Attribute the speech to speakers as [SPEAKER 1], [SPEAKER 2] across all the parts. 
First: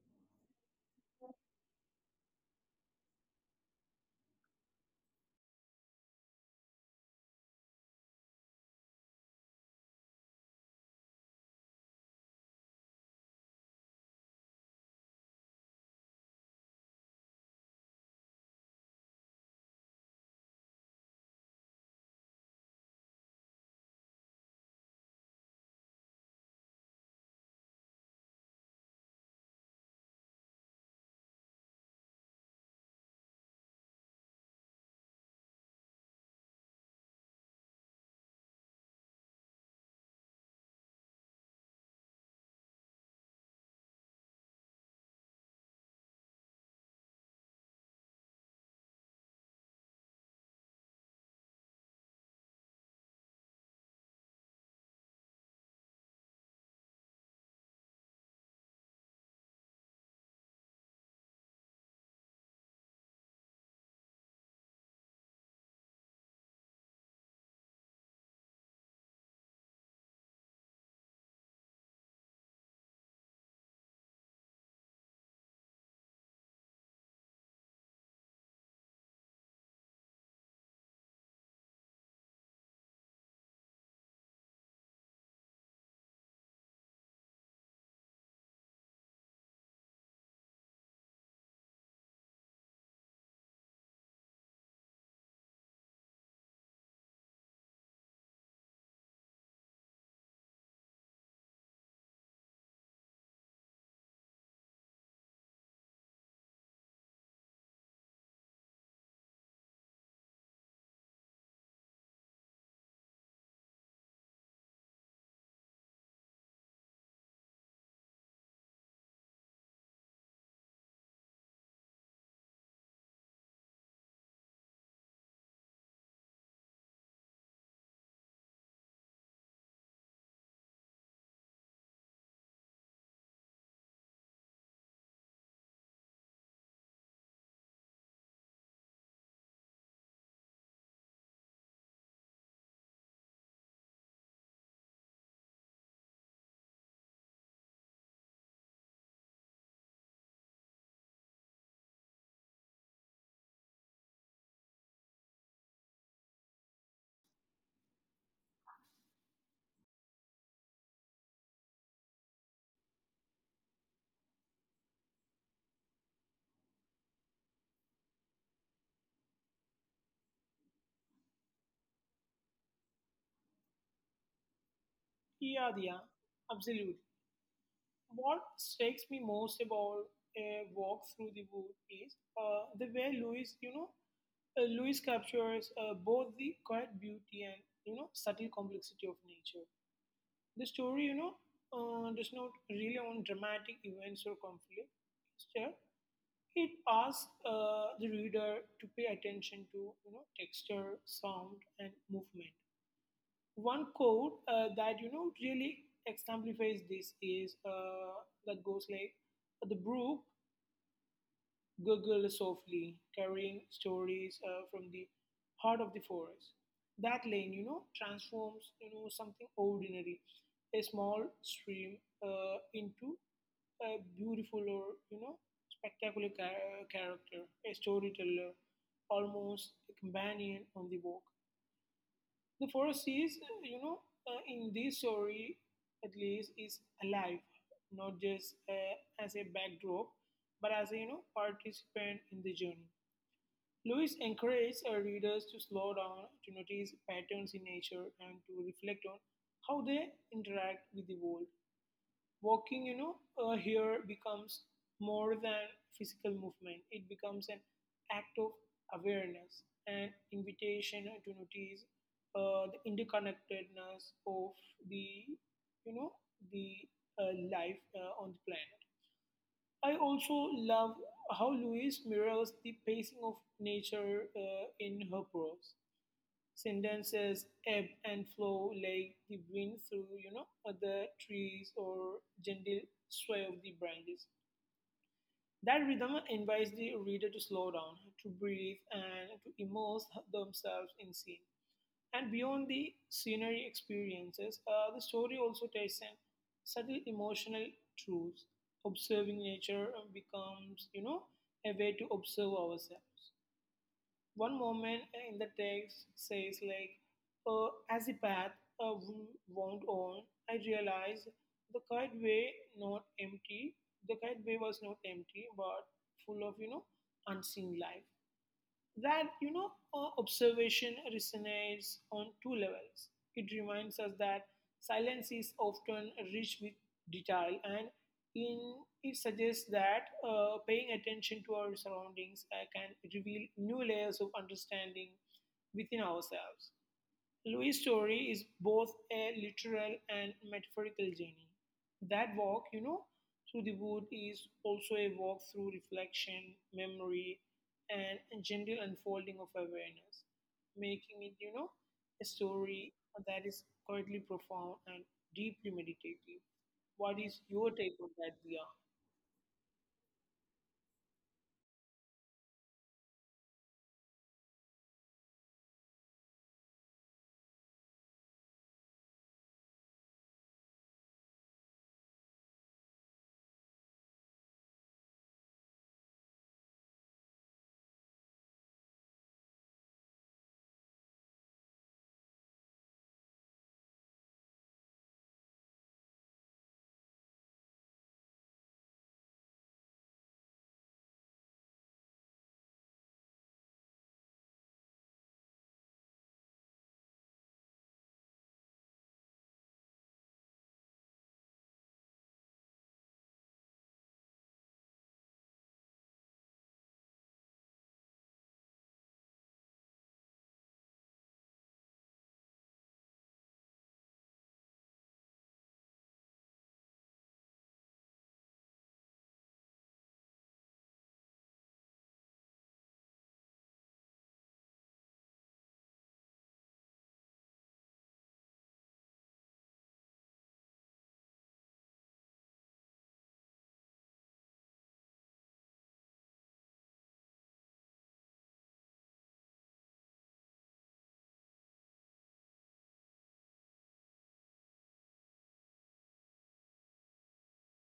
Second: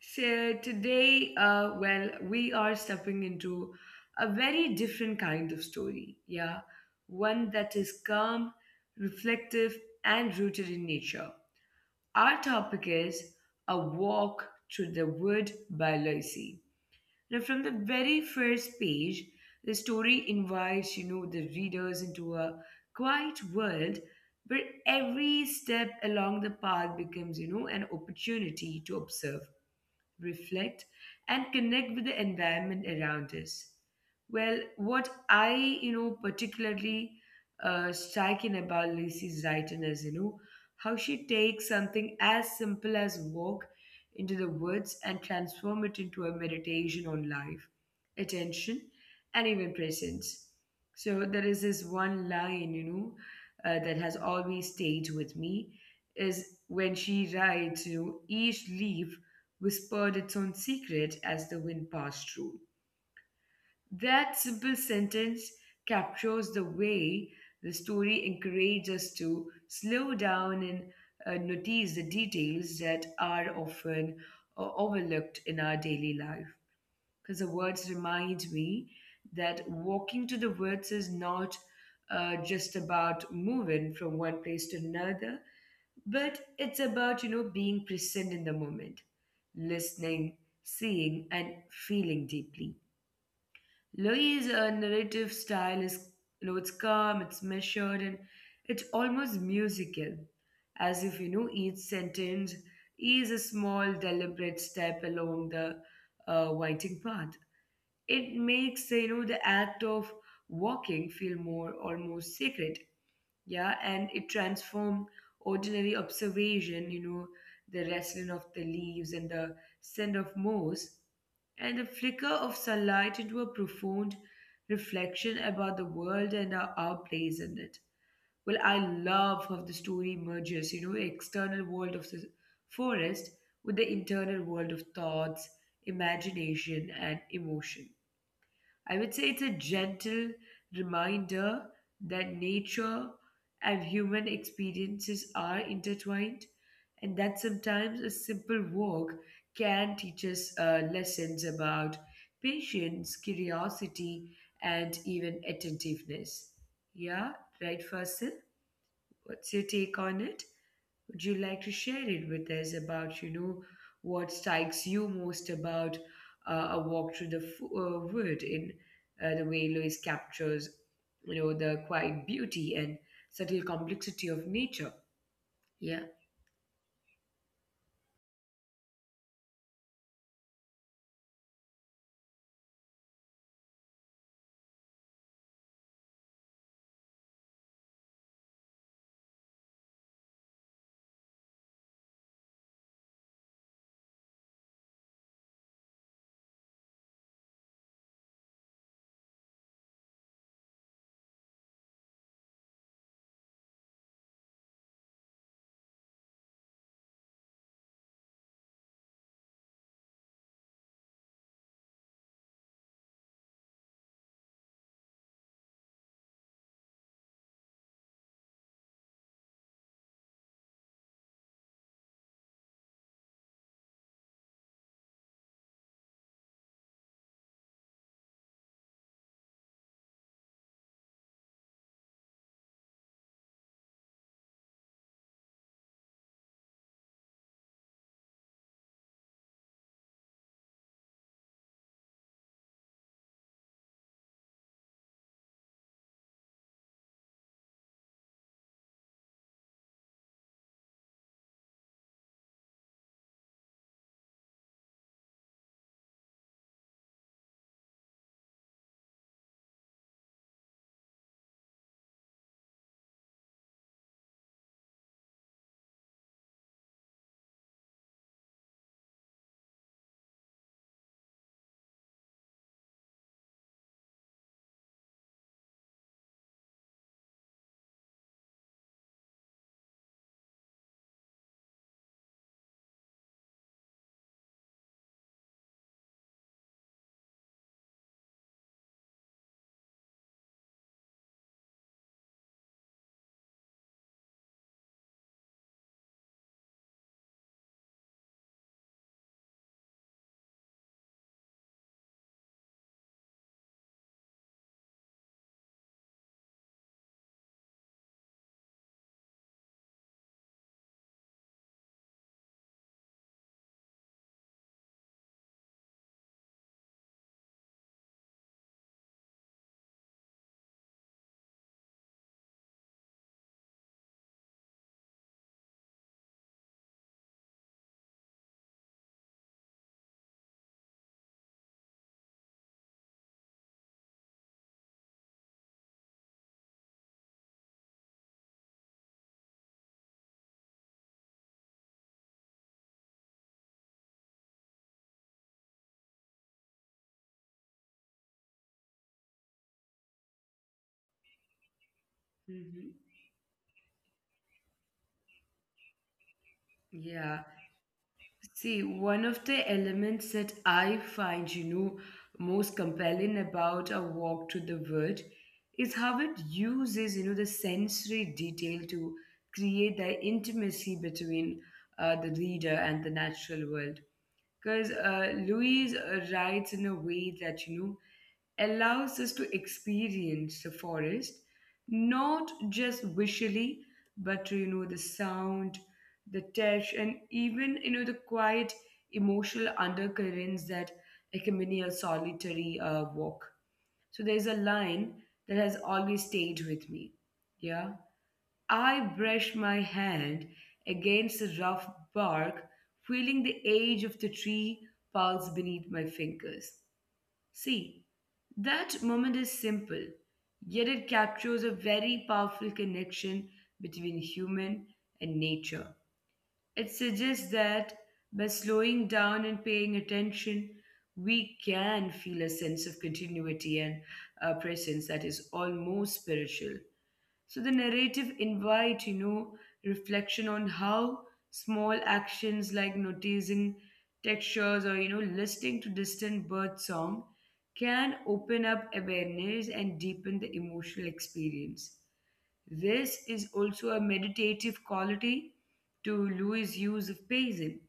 [SPEAKER 1] So, today, well, we are stepping into a very different kind of story, yeah, one that is calm, reflective, and rooted in nature. Our topic is A Walk Through the Wood by Lucy. Now, from the very first page, the story invites, the readers into a quiet world where every step along the path becomes, an opportunity to observe, reflect, and connect with the environment around us. Well, what I, particularly striking about Lacey's writing is, how she takes something as simple as walk into the woods and transform it into a meditation on life, attention, and even presence. So there is this one line that has always stayed with me is when she writes, each leaf whispered its own secret as the wind passed through. That simple sentence captures the way the story encourages us to slow down and notice the details that are often overlooked in our daily life. Because the words remind me that walking to the woods is not just about moving from one place to another, but it's about, being present in the moment, listening, seeing, and feeling deeply. Louis' narrative style is, you know, it's calm, it's measured, and it's almost musical, as if, each sentence is a small, deliberate step along the winding path. It makes, the act of walking feel more almost sacred, yeah. And it transformed ordinary observation, the rustling of the leaves, and the scent of moss, and the flicker of sunlight into a profound reflection about the world and our place in it. Well, I love how the story merges, external world of the forest with the internal world of thoughts, imagination, and emotion. I would say it's a gentle reminder that nature and human experiences are intertwined, and that sometimes a simple walk can teach us lessons about patience, curiosity, and even attentiveness. Yeah, right, Fasil? What's your take on it? Would you like to share it with us about, what strikes you most about a walk through the wood in the way Lewis captures, the quiet beauty and subtle complexity of nature?
[SPEAKER 2] Yeah, yeah,
[SPEAKER 1] Yeah.
[SPEAKER 2] absolutely. What strikes me most about a walk through the wood is the way Louis, you know, Louis captures both the quiet beauty and, you know, subtle complexity of nature. The story, you know, does not rely on dramatic events or conflict. Instead, it asks the reader to pay attention to, you know, texture, sound, and movement. One quote that, you know, really exemplifies this is that goes like, "The brook gurgles softly, carrying stories from the heart of the forest." That lane, you know, transforms, you know, something ordinary, a small stream, into a beautiful or, you know, spectacular character, a storyteller, almost a companion on the walk. The forest is, you know, in this story at least, is alive, not just as a backdrop, but as a, you know, participant in the journey. Lewis encouraged our readers to slow down, to notice patterns in nature, and to reflect on how they interact with the world. Walking, you know, here becomes more than physical movement. It becomes an act of awareness, an invitation to notice the interconnectedness of the, you know, the life on the planet. I also love how Louise mirrors the pacing of nature in her prose. Sentences ebb and flow like the wind through, you know, the trees or gentle sway of the branches. That rhythm invites the reader to slow down, to breathe, and to immerse themselves in scene. And beyond the scenery experiences, the story also takes in subtle emotional truths. Observing nature becomes, you know, a way to observe ourselves. One moment in the text says like, as the path uh, wound on, I realized the kite way not empty. The kite way was not empty, but full of, you know, unseen life. That, you know, observation resonates on two levels. It reminds us that silence is often rich with detail, and in, it suggests that paying attention to our surroundings can reveal new layers of understanding within ourselves. Louis' story is both a literal and metaphorical journey. That walk, you know, through the wood is also a walk through reflection, memory, and a gentle unfolding of awareness, making it, you know, a
[SPEAKER 1] Hmm.
[SPEAKER 2] story that is quietly profound and deeply meditative. What is
[SPEAKER 1] Yeah.
[SPEAKER 2] your take on that, Dia?
[SPEAKER 1] See, one of the elements that I find, most compelling about a walk to the wood is how it uses, the sensory detail to create the intimacy between the reader and the natural world. Because Louise writes in a way that, allows us to experience the forest not just visually but through the sound, the touch, and even the quiet emotional undercurrents that accompany a solitary walk. So there's a line that has always stayed with me, yeah. I brush my hand against the rough bark, feeling the age of the tree pulse beneath my fingers. See, that moment is simple, yet it captures a very powerful connection between human and nature. It suggests that by slowing down and paying attention, we can feel a sense of continuity and presence that is almost spiritual. So the narrative invite, reflection on how small actions like noticing textures or listening to distant bird song can open up awareness and deepen the emotional experience. This is also a meditative quality to Louis' use of pacing.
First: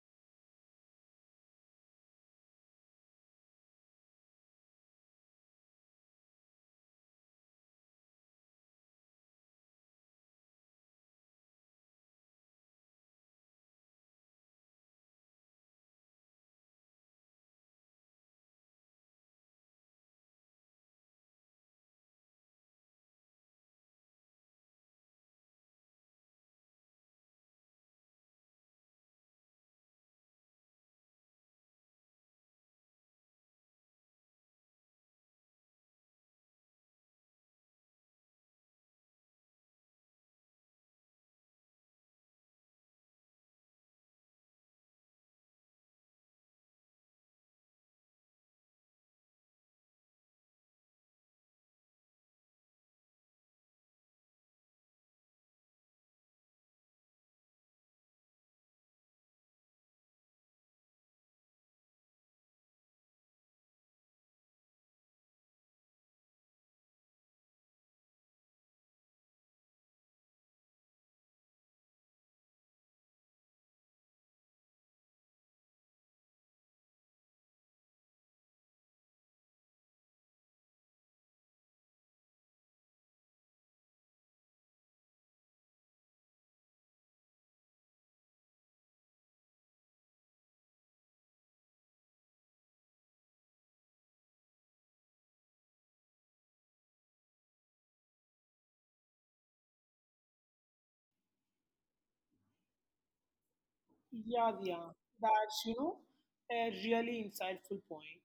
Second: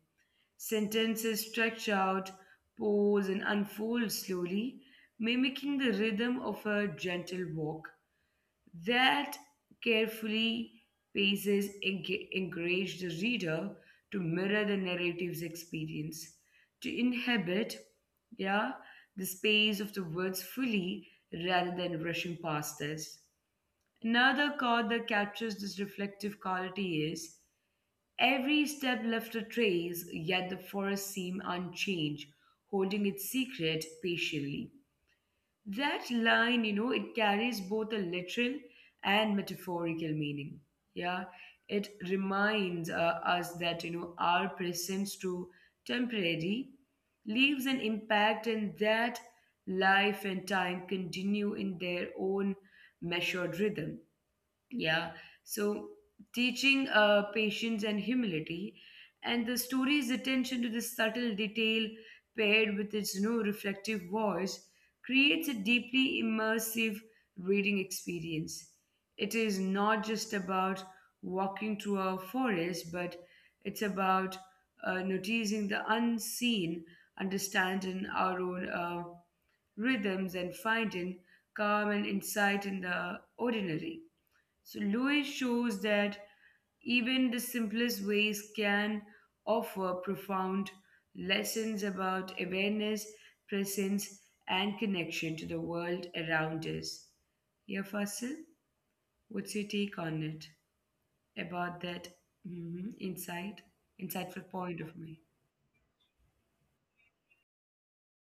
[SPEAKER 1] Sentences stretch out, pause, and unfold slowly, mimicking the rhythm of a gentle walk. That carefully paces encourage the reader to mirror the narrative's experience, to inhabit, yeah, the space of the words fully rather than rushing past us. Another chord that captures this reflective quality is: Every step left a trace, yet the forest seemed unchanged, holding its secret patiently. That line, it carries both a literal and metaphorical meaning. Yeah, it reminds us that, our presence to temporary leaves an impact and that life and time continue in their own measured rhythm. Yeah. So teaching patience and humility, and the story's attention to the subtle detail paired with its reflective voice creates a deeply immersive reading experience. It is not just about walking through a forest, but it's about noticing the unseen, understanding our own rhythms, and finding calm and insight in the ordinary. So Lewis shows that even the simplest ways can offer profound lessons about awareness, presence, and connection to the world around us. Yeah, Fasil, what's your take on it about that mhm, insight, insightful
[SPEAKER 2] Yeah, Dia,
[SPEAKER 1] point of mine?
[SPEAKER 2] that's, you know, a really insightful point.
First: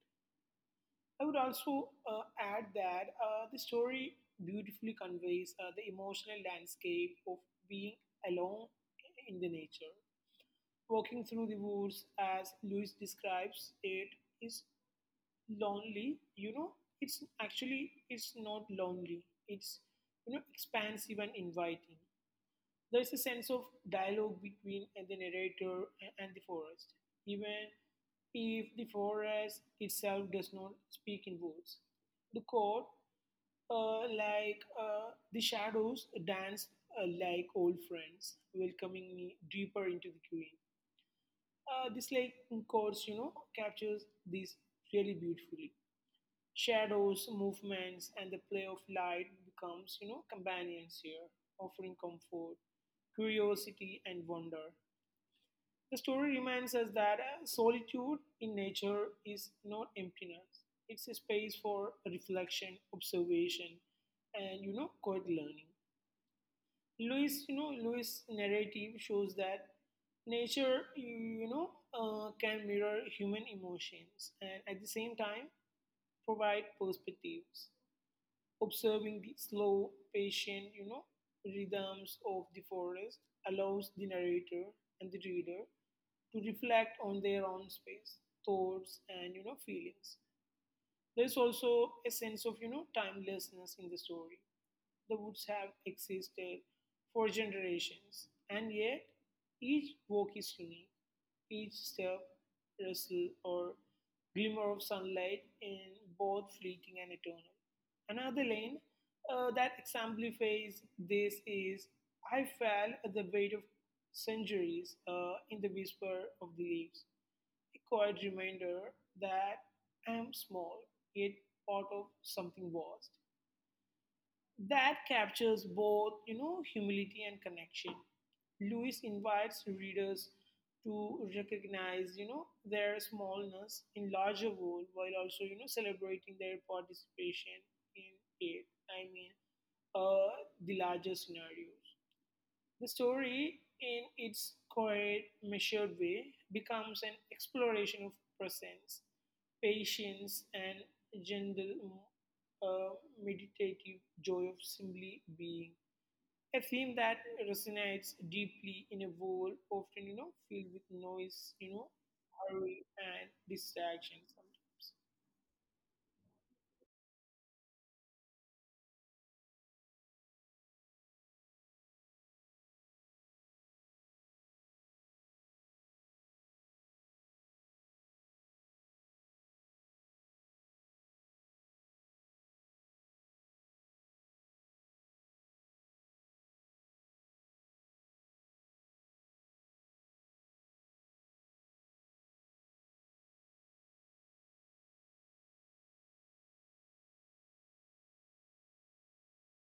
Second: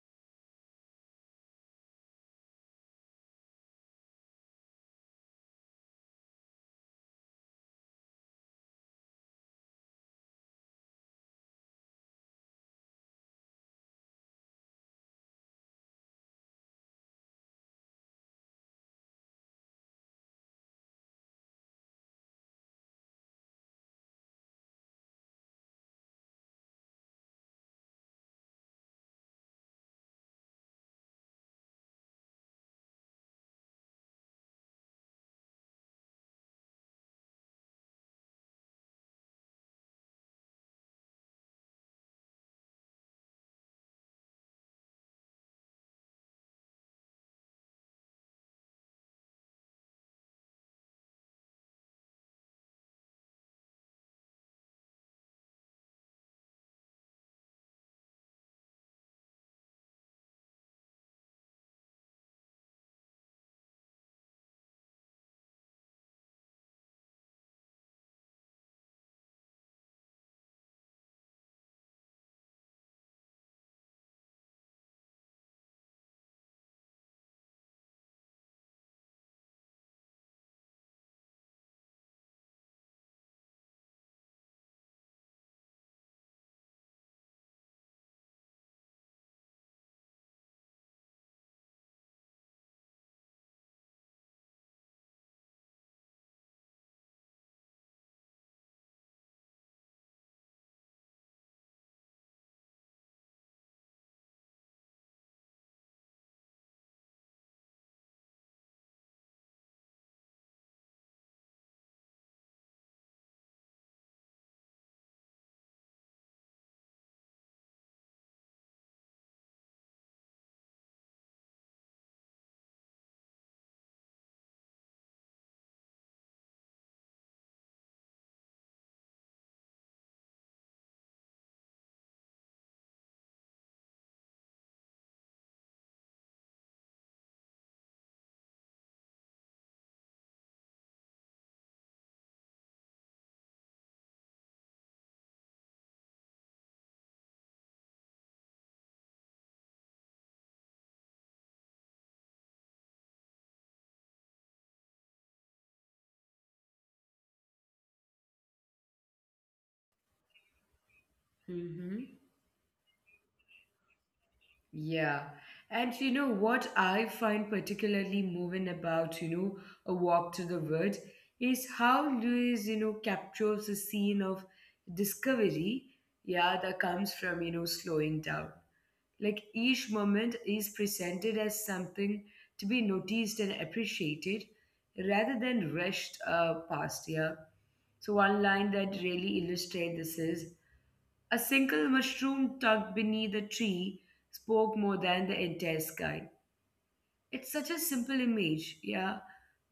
[SPEAKER 2] I would also add that the story beautifully conveys the emotional landscape of being alone in the nature. Walking through the woods, as Lewis describes it, is lonely. You know, it's actually, it's not lonely. It's, you know, expansive and inviting. There's a sense of dialogue between the narrator and the forest, even if the forest itself does not speak in words. The court, like "The shadows dance like old friends, welcoming me deeper into the green." This like course, you know, captures this really beautifully. Shadows, movements, and the play of light becomes, you know, companions here, offering comfort, curiosity, and wonder. The story reminds us that solitude in nature is not emptiness. It's a space for reflection, observation, and, you know, quiet learning. Louis, you know, Louis' narrative shows that nature, you know, can mirror human emotions and at the same time provide perspectives. Observing the slow, patient, you know, rhythms of the forest allows the narrator and the reader to reflect on their own space, thoughts, and, you know, feelings. There's also a sense of, you know, timelessness in the story. The woods have existed for generations, and yet each walk is unique, each step, rustle, or glimmer of sunlight in both fleeting and eternal. Another lane that exemplifies this is, "I felt the weight of centuries in the whisper of the leaves, a quiet reminder that I am small, yet part of something vast." That captures both, you know, humility and connection. Lewis invites readers to recognize, you know, their smallness in larger world while also, you know, celebrating their participation in it. I mean, uh, the larger scenarios. The story, in its quiet, measured way, becomes an exploration of presence, patience, and gentle, uh, meditative joy of simply being. A theme that resonates deeply in a world often, you know, filled with noise, you know, hurry and distraction sometimes.
[SPEAKER 1] Yeah. And you know what I find particularly moving about, A Walk to the Wood is how Lewis captures the scene of discovery, yeah, that comes from, slowing down. Like each moment is presented as something to be noticed and appreciated rather than rushed past, yeah. So one line that really illustrates this is: a single mushroom tucked beneath a tree spoke more than the entire sky. It's such a simple image, yeah,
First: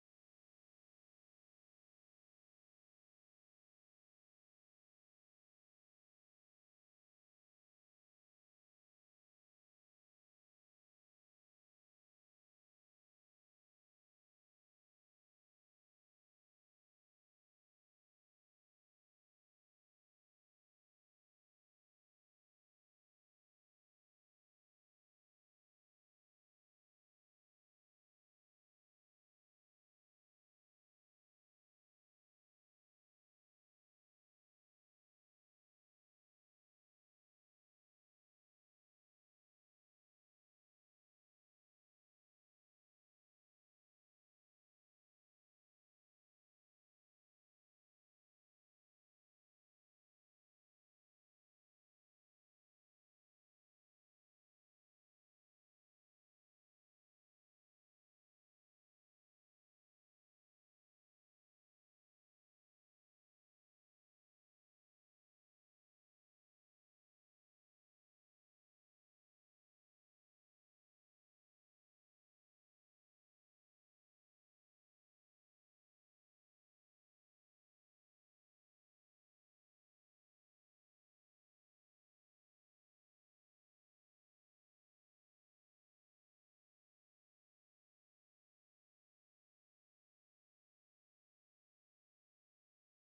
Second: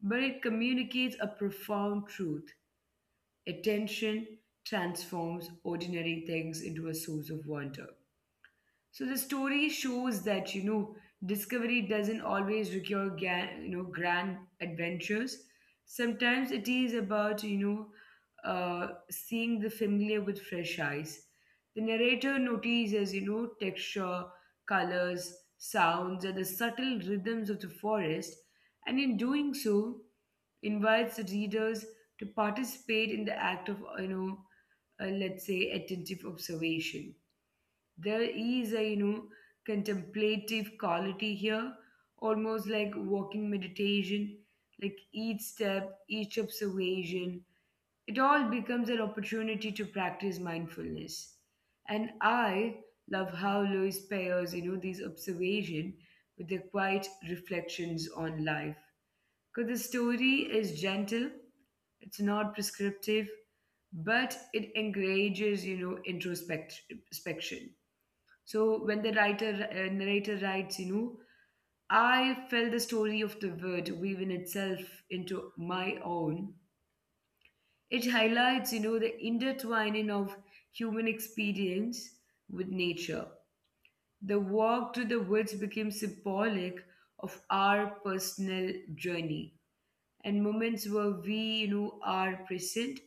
[SPEAKER 1] but it communicates a profound truth. Attention transforms ordinary things into a source of wonder. So the story shows that discovery doesn't always require grand adventures. Sometimes it is about seeing the familiar with fresh eyes. The narrator notices texture, colors, sounds, and the subtle rhythms of the forest, and in doing so, invites the readers to participate in the act of let's say attentive observation. There is a contemplative quality here, almost like walking meditation. Like each step, each observation, it all becomes an opportunity to practice mindfulness. And I love how Lewis pairs these observation with the quiet reflections on life. Because the story is gentle, it's not prescriptive, but it encourages introspection. So when the writer narrator writes, I felt the story of the word weaving itself into my own. It highlights, the intertwining of human experience with nature. The walk to the woods became symbolic of our personal journey and moments where we are present,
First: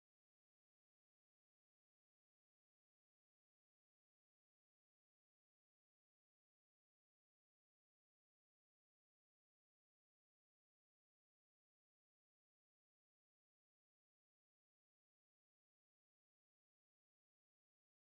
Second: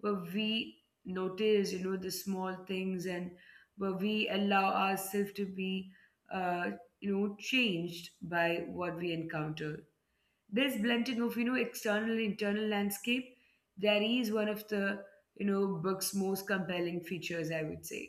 [SPEAKER 1] where we notice the small things, and where we allow ourselves to be uh, you know changed by what we encounter. This blending of external and internal landscape, that is one of the book's most compelling features, I would say.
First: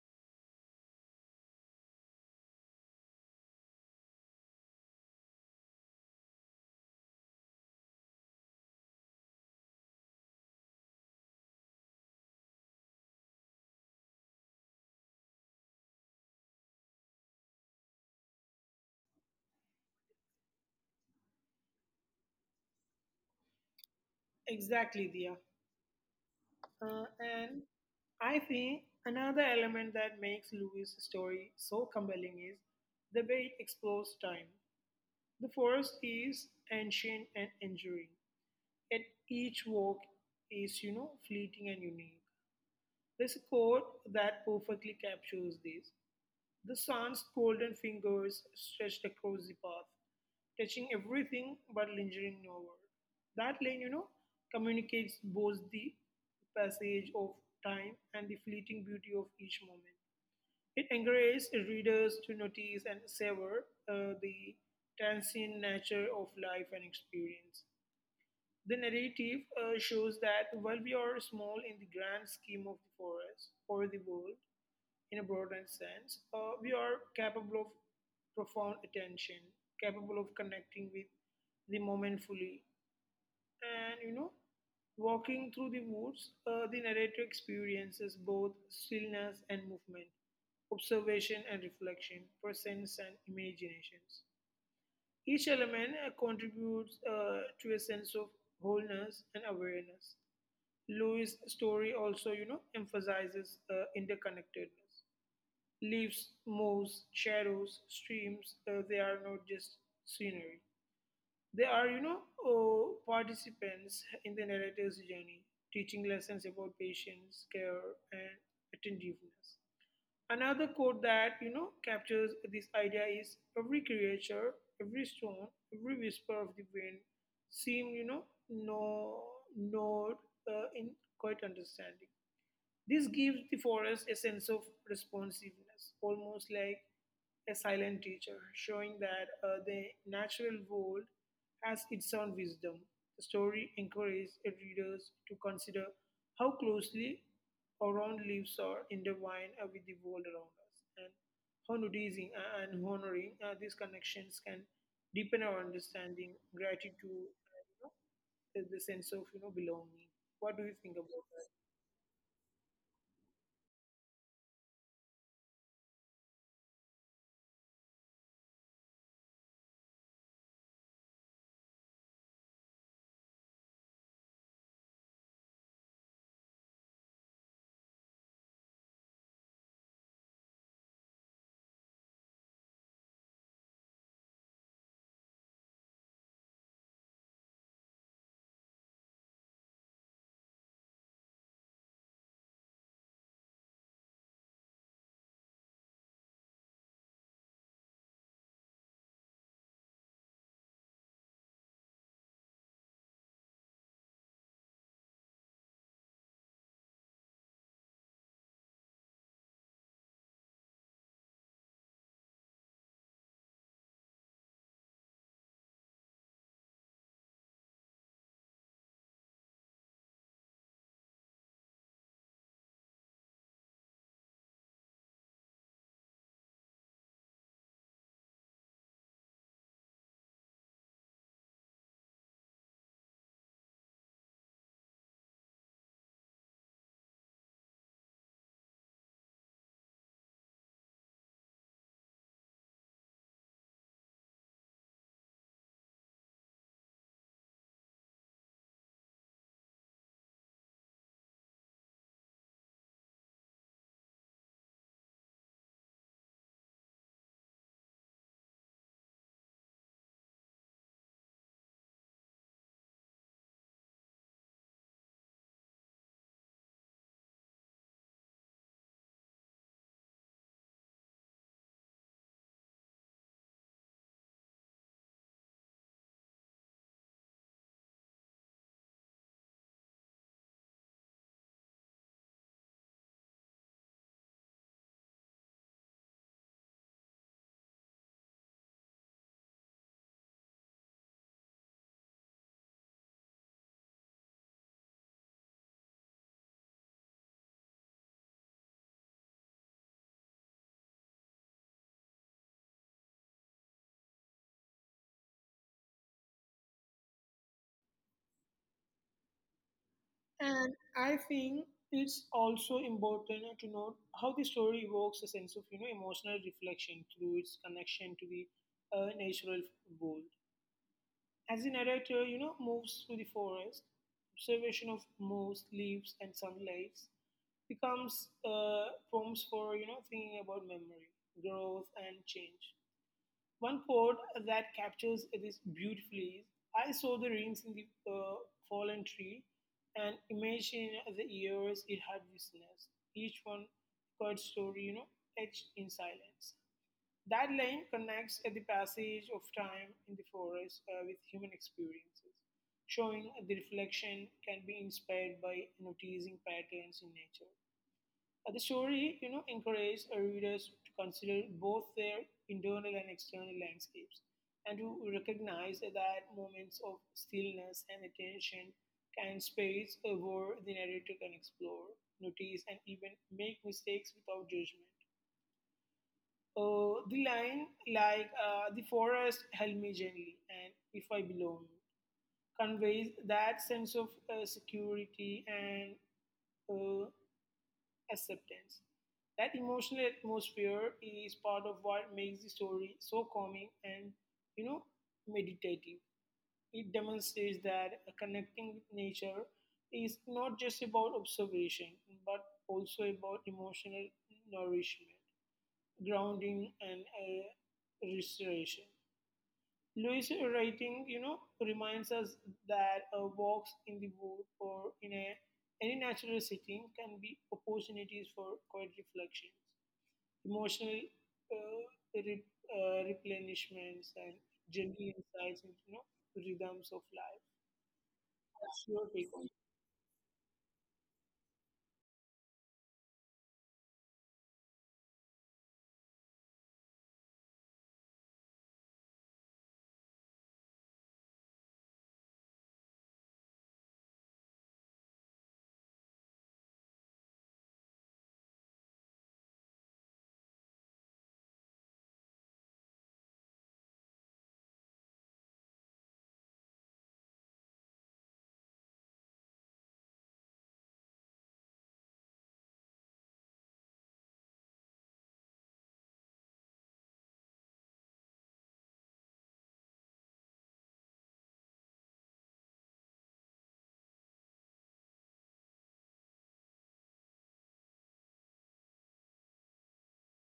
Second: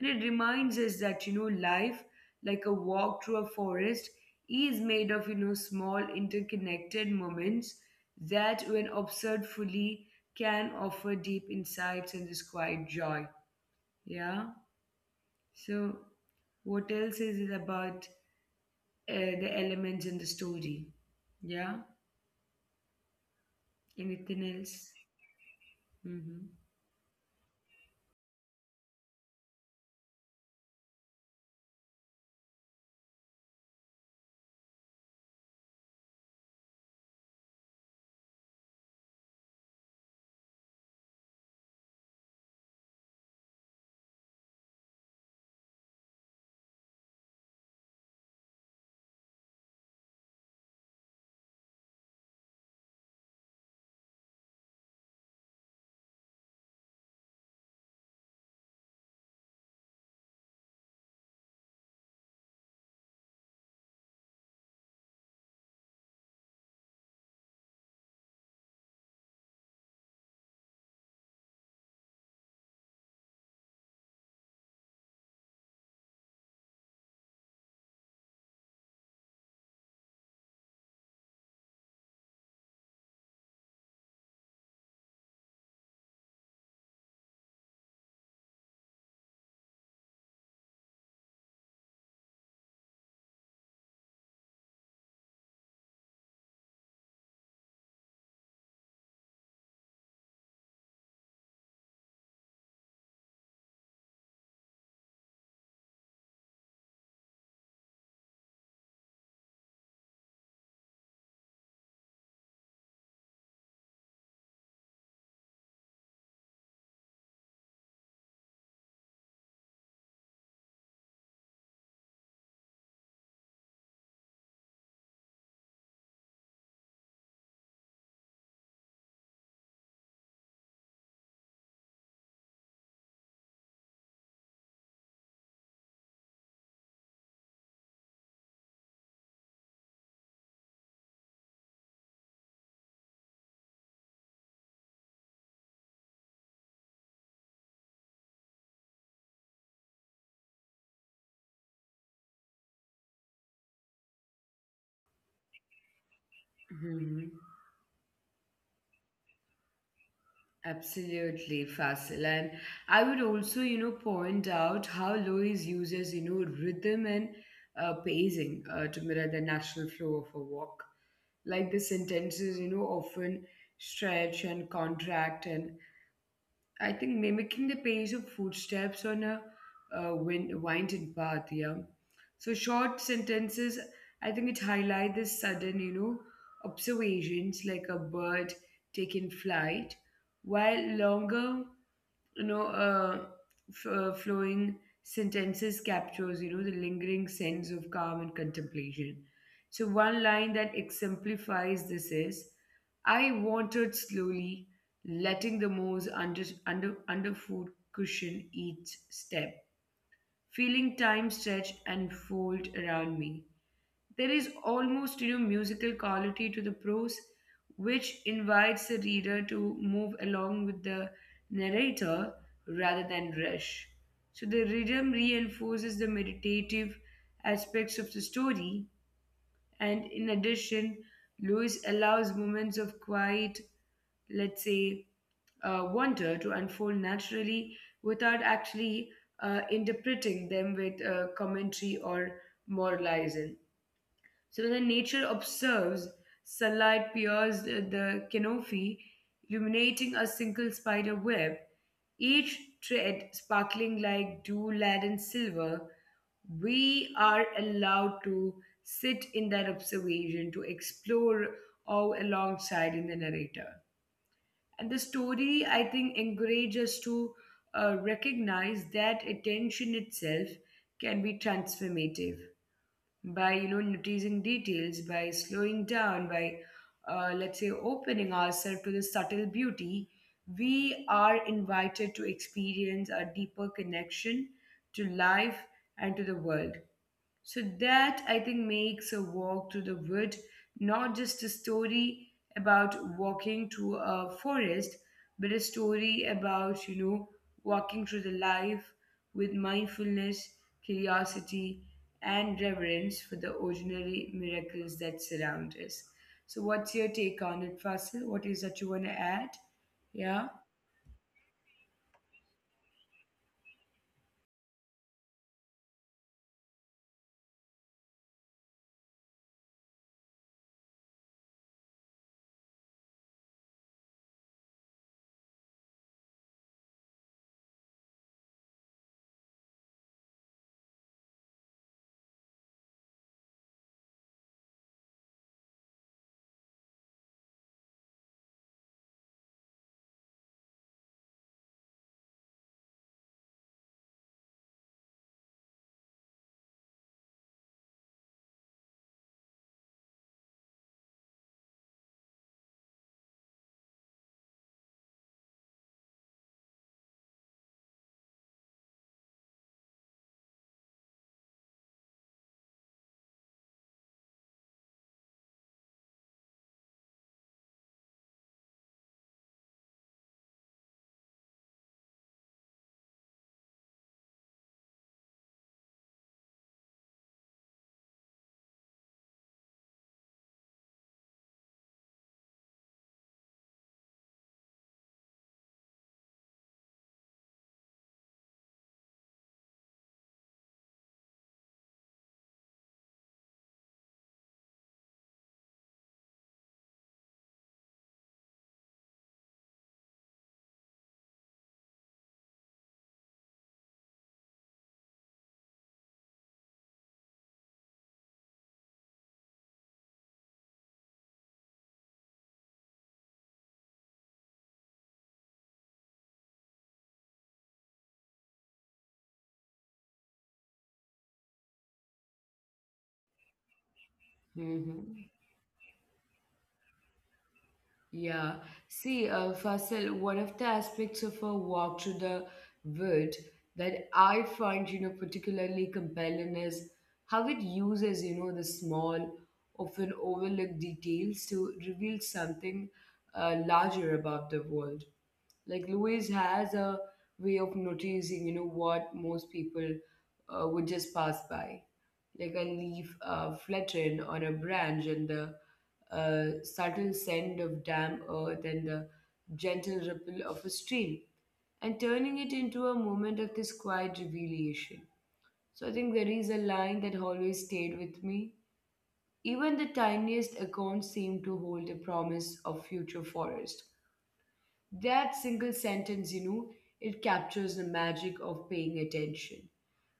[SPEAKER 1] And it reminds us that, life, like a walk through a forest, is made of small interconnected moments that, when observed fully, can offer deep insights and this quiet joy. Yeah. So, what else is it about uh, the elements in the story? Yeah. Anything else?
[SPEAKER 2] Exactly, Dia.
[SPEAKER 1] Mm-hmm.
[SPEAKER 2] And I think another element that makes Louis' story so compelling is the way it explores time. The forest is ancient and enduring, yet each walk is, you know, fleeting and unique. There's a quote that perfectly captures this. "The sun's golden fingers stretched across the path, touching everything but lingering nowhere." That lane, you know, communicates both the passage of time and the fleeting beauty of each moment. It encourages readers to notice and savor the transient nature of life and experience. The narrative shows that while we are small in the grand scheme of the forest or the world, in a broader sense, we are capable of profound attention, capable of connecting with the moment fully. And, you know, walking through the woods, the narrator experiences both stillness and movement, observation and reflection, presence and imaginations. Each element contributes to a sense of wholeness and awareness. Louis' story also, you know, emphasizes interconnectedness. Leaves, moves, shadows, streams, they are not just scenery. They are, you know, participants in the narrator's journey, teaching lessons about patience, care, and attentiveness. Another quote that, you know, captures this idea is, "Every creature, every stone, every whisper of the wind seem, you know, no node in quite understanding." This gives the forest a sense of responsiveness, almost like a silent teacher, showing that the natural world has its own wisdom. The story encourages readers to consider how closely our own lives are intertwined with the world around us, and how noticing and honoring these connections can deepen our understanding, gratitude, and, you know, the sense of, you know, belonging. What do you think about that?
[SPEAKER 1] Absolutely, Fasil. And I would also, point out how Lois uses, rhythm and pacing to mirror the natural flow of a walk. Like the sentences, often stretch and contract and I think mimicking the pace of footsteps on a winding path, yeah. So short sentences, I think it highlight this sudden, observations like a bird taking flight, while longer you know uh, flowing sentences captures the lingering sense of calm and contemplation. So one line that exemplifies this is: I wandered slowly, letting the moss underfoot cushion each step, feeling time stretch and fold around me. There is almost musical quality to the prose, which invites the reader to move along with the narrator rather than rush. So the rhythm reinforces the meditative aspects of the story, and in addition, Lewis allows moments of quiet, let's say, wonder to unfold naturally without actually interpreting them with commentary or moralizing. So when the nature observes, sunlight pierces the canopy, illuminating a single spider web, each thread sparkling like dew laden silver. We are allowed to sit in that observation, to explore all alongside in the narrator. And the story, I think, encourages us to recognize that attention itself can be transformative by noticing details, by slowing down, by let's say opening ourselves to the subtle beauty. We are invited to experience a deeper connection to life and to the world, so that I think makes a walk to the wood not just a story about walking to a forest, but a story about, walking through the life with mindfulness, curiosity, and reverence for the ordinary miracles that surround us. So, what's your take on it, Fasil? What is that you want to add? Yeah.
[SPEAKER 2] And I think it's also important to note how the story evokes a sense of, you know, emotional reflection through its connection to the natural world. As the narrator, you know, moves through the forest, observation of moss, leaves, and sunlight becomes prompts for, you know, thinking about memory, growth, and change. One quote that captures this beautifully is, "I saw the rings in the fallen tree and imagined the years it had witnessed, each one God's story, you know, etched in silence." That line connects the passage of time in the forest with human experiences, showing the reflection can be inspired by noticing patterns in nature. The story, you know, encourages readers to consider both their internal and external landscapes, and to recognize that moments of stillness and attention can space where the narrator can explore, notice, and even make mistakes without judgment. The line, like "The forest held me gently," and "If I belong," conveys that sense of security and uh, acceptance. That emotional atmosphere is part of what makes the story so calming and, you know, meditative. It demonstrates that connecting with nature is not just about observation, but also about emotional nourishment, grounding, and restoration. Louis' writing, you know, reminds us that walks in the wood or in a, any natural setting can be opportunities for quiet reflections, emotional uh, replenishments, and gentle
[SPEAKER 1] Mm-hmm.
[SPEAKER 2] insights into, you know, rhythms of life.
[SPEAKER 1] Yeah.
[SPEAKER 2] That's your
[SPEAKER 1] See,
[SPEAKER 2] take on it?
[SPEAKER 1] Faisal, one of the aspects of a walk through the wood that I find, particularly compelling is how it uses, the small, often overlooked details to reveal something larger about the world. Like Louise has a way of noticing, what most people would just pass by like a leaf flatten or a branch and the subtle scent of damp earth and the gentle ripple of a stream and turning it into a moment of this quiet revelation. So I think there is a line that always stayed with me. Even the tiniest acorn seemed to hold a promise of future forest. That single sentence, it captures the magic of paying attention,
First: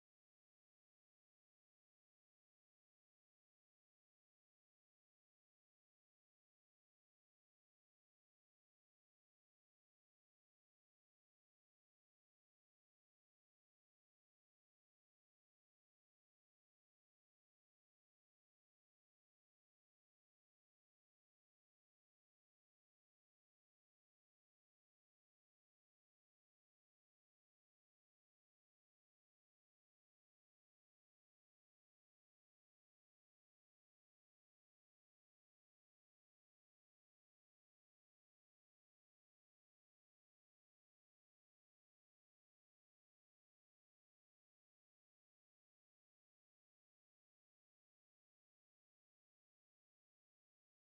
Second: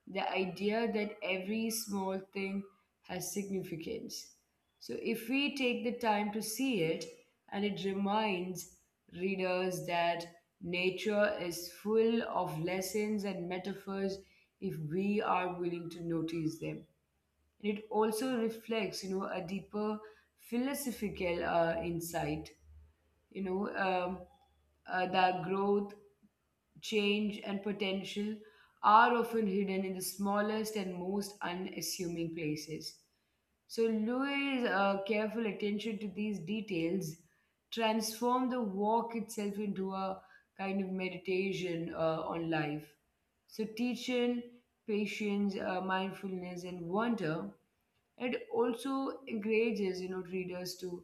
[SPEAKER 1] the idea that every small thing has significance. So, if we take the time to see it, and it reminds readers that nature is full of lessons and metaphors if we are willing to notice them. And it also reflects, a deeper philosophical insight, you know, um, that growth, change, and potential are often hidden in the smallest and most unassuming places. So Louis' careful attention to these details transformed the walk itself into a kind of meditation on life. So teaching patience, mindfulness, and wonder, it also encourages, readers to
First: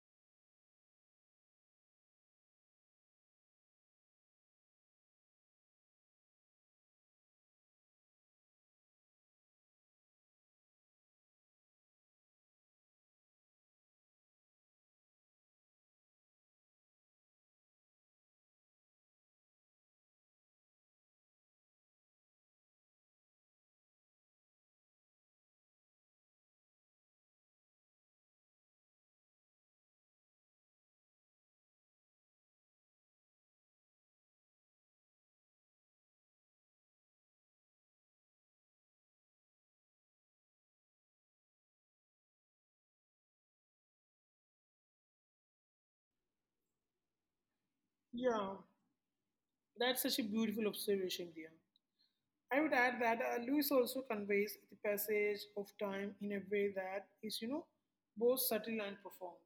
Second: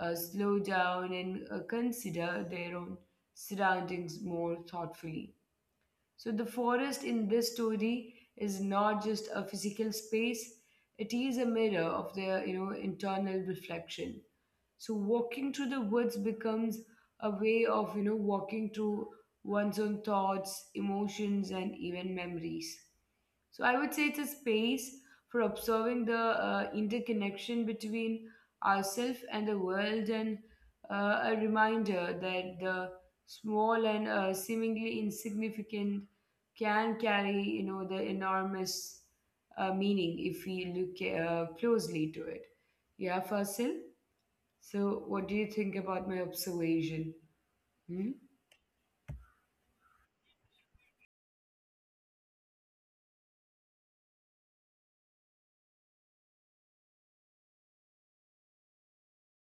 [SPEAKER 1] slow down and consider their own surroundings more thoughtfully. So the forest in this story is not just a physical space, it is a mirror of their, you know, internal reflection. So walking through the woods becomes a way of, you know, walking through one's own thoughts, emotions, and even memories. So I would say it's a space for observing the interconnection between ourselves and the world, and a reminder that the small and seemingly insignificant can carry, you know, the enormous meaning if we look closely to it. Yeah, Fasil, so what do you think about my observation? Hmm?
[SPEAKER 2] Yeah, that's such a beautiful observation, dear. I would add that Lewis also conveys the passage of time in a way that is, you know, both subtle and profound.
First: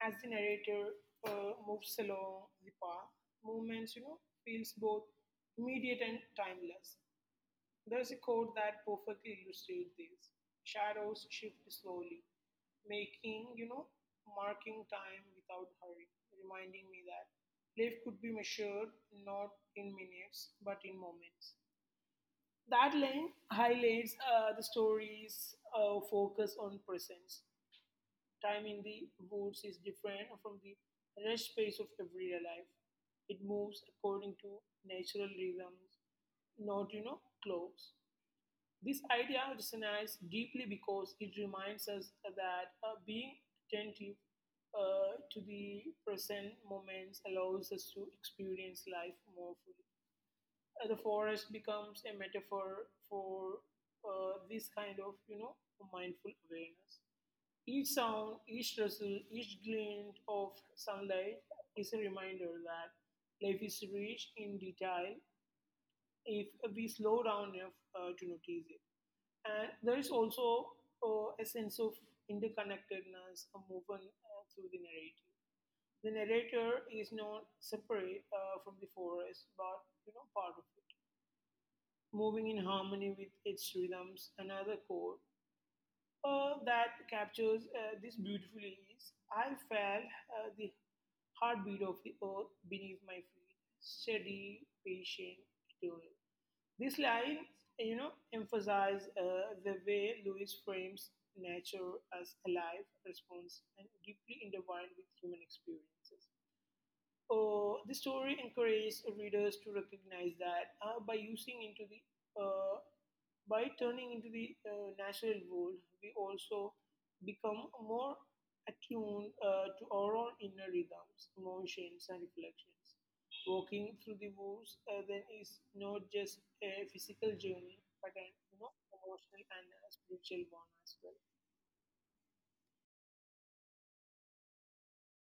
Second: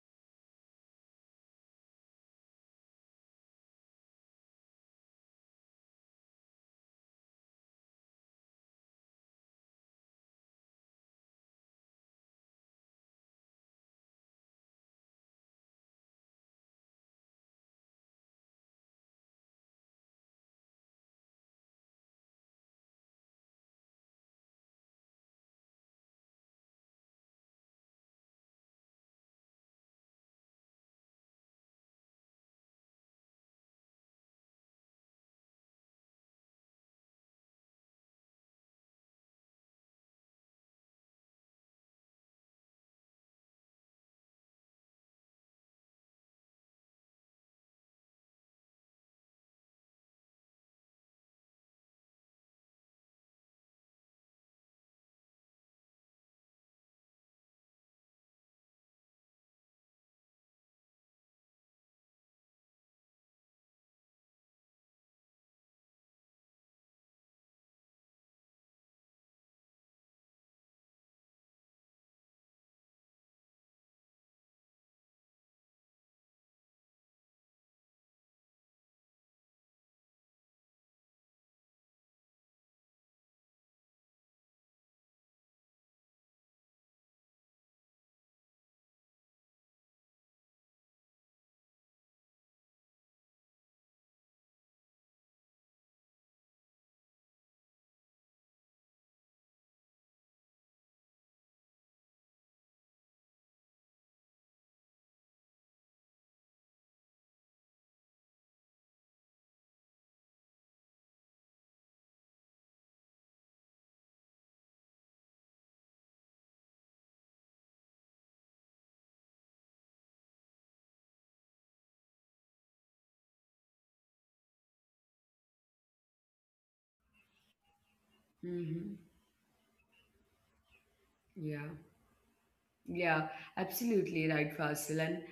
[SPEAKER 2] As the narrator moves along the path, movements, you know, feels both immediate and timeless. There's a quote that perfectly illustrates this. "Shadows shift slowly, making, you know, marking time without hurry, reminding me that life could be measured not in minutes but in moments." That line highlights the story's focus on presence. Time in the woods is different from the rest pace of everyday life. It moves according to natural rhythms, not, you know, clocks. This idea resonates deeply because it reminds us that being attentive to the present moments allows us to experience life more fully. The forest becomes a metaphor for this kind of, you know, mindful awareness. Each sound, each rustle, each glint of sunlight is a reminder that life is rich in detail if we slow down enough to notice it. And there is also a sense of interconnectedness moving through the narrative. The narrator is not separate from the forest, but, you know, part of it moving in harmony with its rhythms. Another chord that captures this beautifully is I felt the heartbeat of the earth beneath my feet, steady, patient, eternal. This line, you know, emphasize the way Lewis frames nature as alive, responsive, and deeply intertwined with human experiences. The story encourages readers to recognize that uh, by turning into the natural world, we also become more attuned to our own inner rhythms, emotions, and reflections. Walking through the woods then is not just a physical journey, but an
[SPEAKER 1] Hmm.
[SPEAKER 2] emotional and spiritual one as well.
[SPEAKER 1] Yeah. Yeah, absolutely right, Fasil. And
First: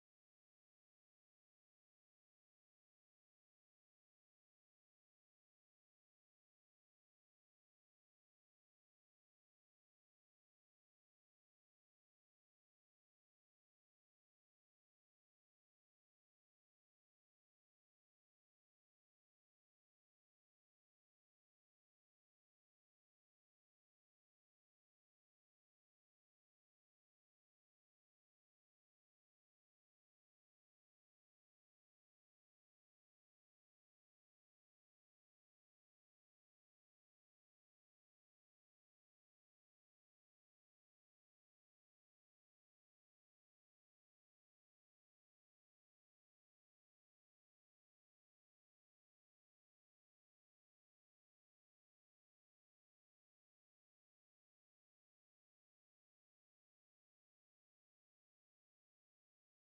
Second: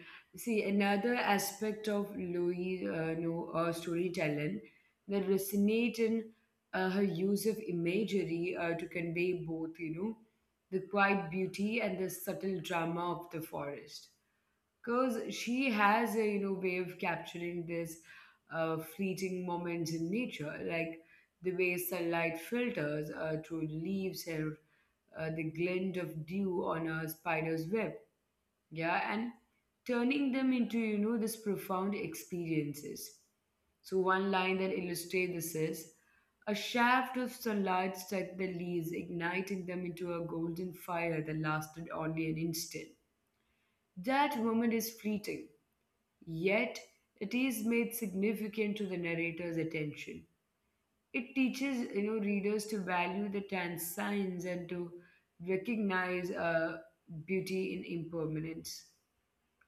[SPEAKER 1] see, another aspect of Louis' no, know, storytelling that resonate in her use of imagery to convey both, you know, the quiet beauty and the subtle drama of the forest. Because she has a, you know, way of capturing this fleeting moments in nature, like the way sunlight filters through leaves and the glint of dew on a spider's web. Yeah, and turning them into, you know, this profound experiences. So one line that illustrates this is, a shaft of sunlight struck the leaves, igniting them into a golden fire that lasted only an instant. That moment is fleeting, yet it is made significant to the narrator's attention. It teaches, you know, readers to value the trans and to recognize beauty in impermanence.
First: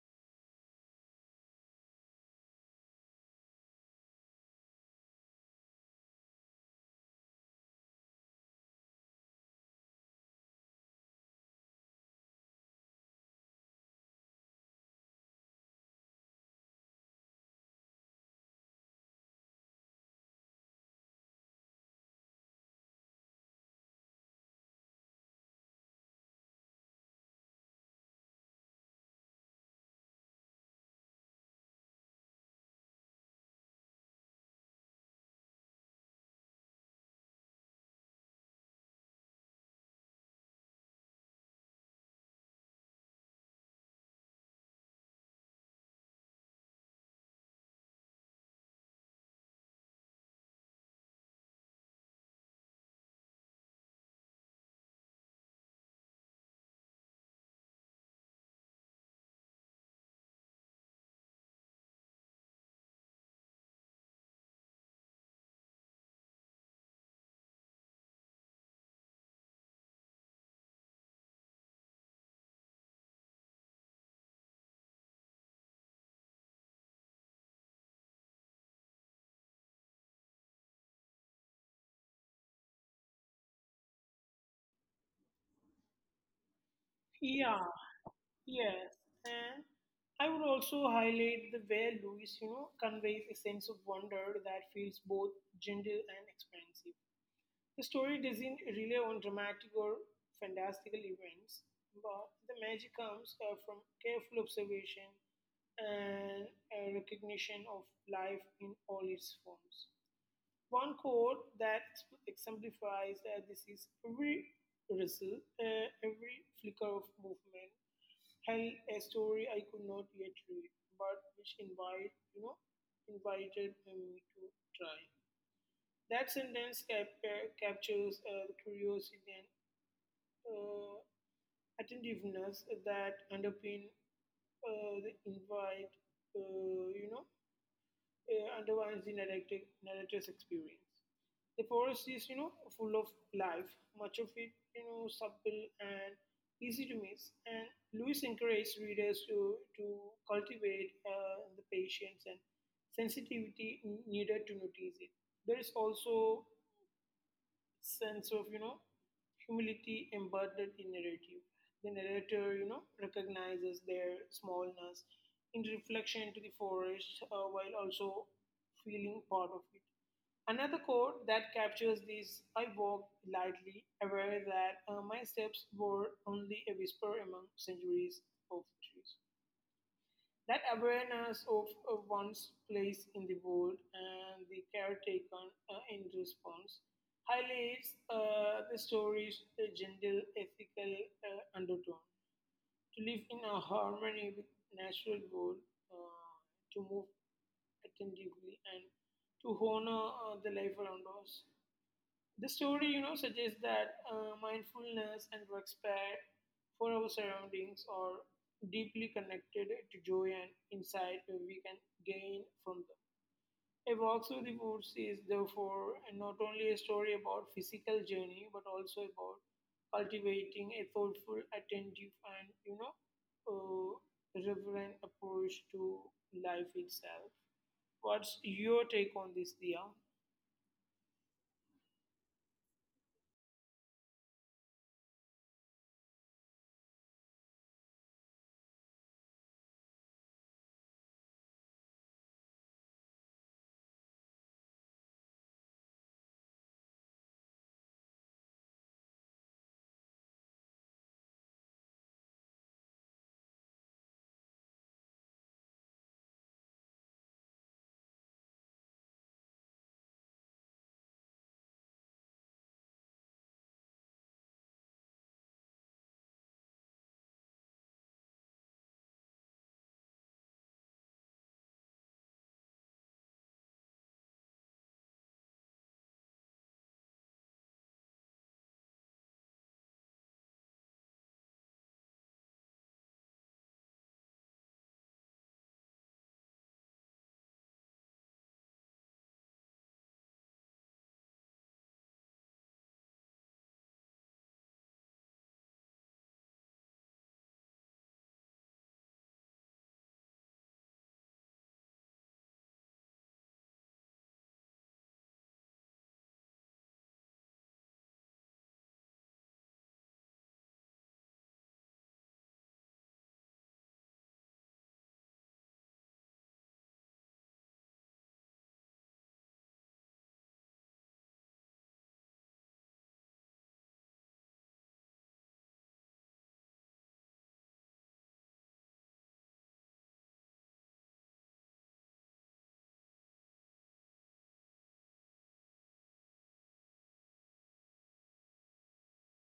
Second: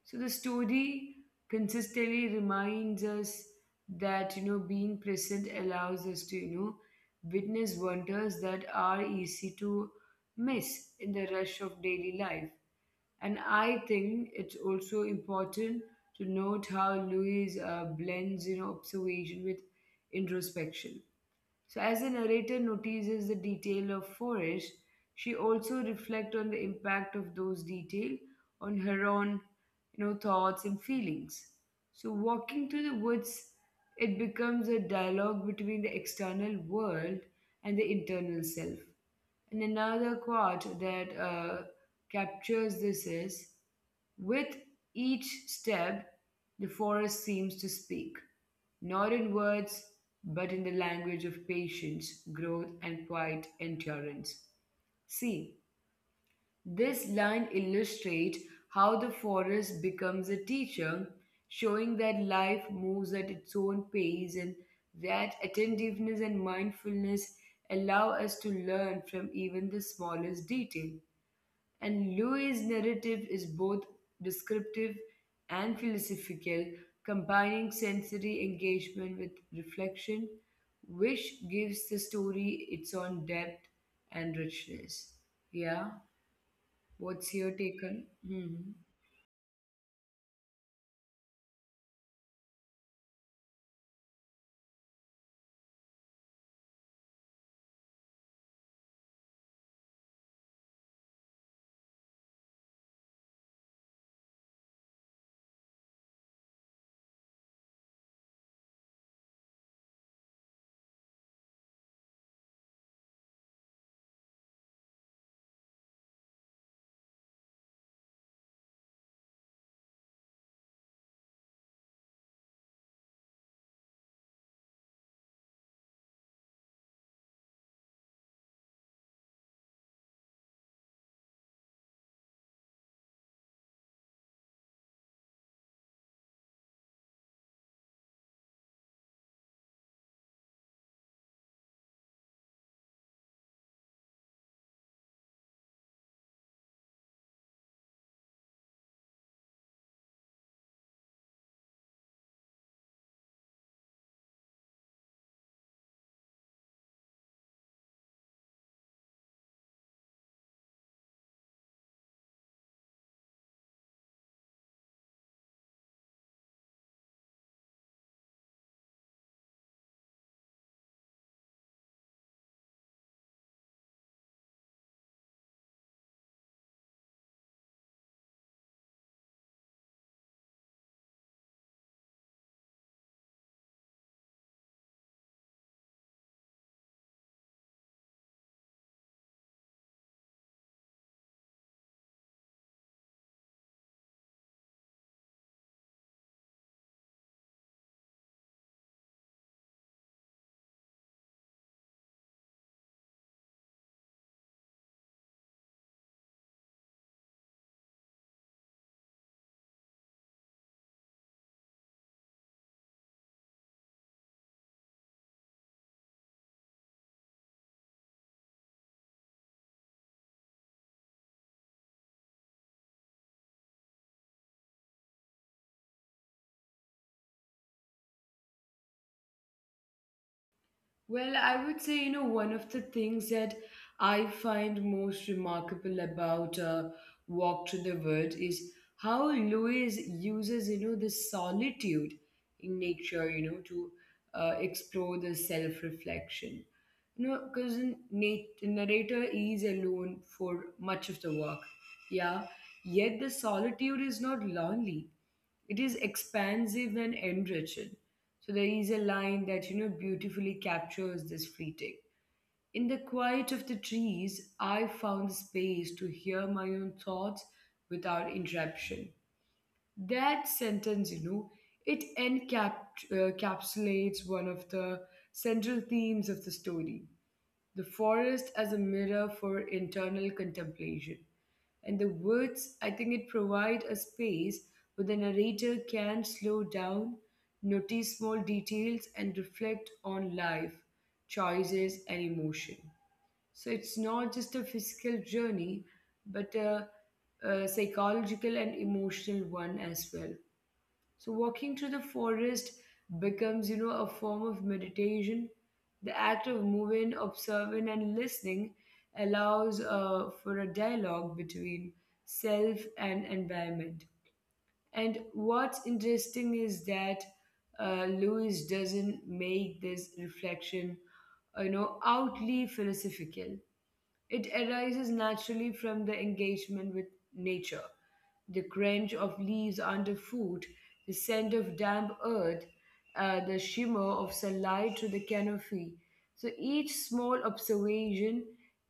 [SPEAKER 1] So the story consistently reminds us that, you know, being present allows us to, you know, witness wonders that are easy to miss in the rush of daily life. And I think it's also important to note how Louis blends, you know, observation with introspection. So as the narrator notices the detail of forest, she also reflects on the impact of those details on her own, you know, thoughts and feelings. So walking through the woods, it becomes a dialogue between the external world and the internal self. And another quote that captures this is, with each step, the forest seems to speak. Not in words, but in the language of patience, growth, and quiet endurance. See, this line illustrates how the forest becomes a teacher, showing that life moves at its own pace and that attentiveness and mindfulness allow us to learn from even the smallest detail. And Louis' narrative is both descriptive and philosophical, combining sensory engagement with reflection, which gives the story its own depth and richness. Yeah, what's your
[SPEAKER 2] Yeah,
[SPEAKER 1] take on? Hmm.
[SPEAKER 2] Yes, and I would also highlight the way Louis, you know, conveys a sense of wonder that feels both gentle and expansive. The story doesn't rely on dramatic or fantastical events, but the magic comes from careful observation and a recognition of life in all its forms. One quote that exemplifies that this is every rustle, every flicker of movement, held a story I could not yet read, but which invited me to try. That sentence captures the curiosity and uh, attentiveness that underpin the invite, you know, undermines the narrative, narrator's experience. The forest is, you know, full of life, much of it, you know, subtle and easy to miss. And Lewis encouraged readers to cultivate the patience and sensitivity needed to notice it. There is also sense of, you know, humility embedded in narrative. The narrator, you know, recognizes their smallness in reflection to the forest while also feeling part of it. Another quote that captures this I walked lightly, aware that my steps were only a whisper among centuries of trees. That awareness of one's place in the world and the care taken in response highlights the story's gentle ethical undertone. To live in a harmony with natural world, uh, to move attentively, and to honor the life around us. The story, you know, suggests that mindfulness and respect for our surroundings are deeply connected to joy and insight we can gain from them. A Walk Through the Woods is therefore not only a story about physical journey, but also about cultivating a thoughtful, attentive, and uh, reverent approach to life itself. What's your take on this, Dia?
[SPEAKER 1] Well, I would say, you know, one of the things that I find most remarkable about Walk to the Woods is how Lewis uses, you know, the solitude in nature, you know, to explore the self reflection. You know, because the narrator is alone for much of the work. Yeah. Yet the solitude is not lonely, it is expansive and enriching. So there is a line that, you know, beautifully captures this fleeting. In the quiet of the trees, I found space to hear my own thoughts without interruption. That sentence, you know, it encapsulates one of the central themes of the story, the forest as a mirror for internal contemplation. And the words, I think it provides a space where the narrator can slow down, notice small details, and reflect on life, choices, and emotion. So it's not just a physical journey, but a psychological and emotional one as well. So walking through the forest becomes, you know, a form of meditation. The act of moving, observing, and listening allows for a dialogue between self and environment. And what's interesting is that Lewis doesn't make this reflection, you know, outly philosophical. It arises naturally from the engagement with nature. The crunch of leaves underfoot, the scent of damp earth, the shimmer of sunlight through the canopy. So each small observation,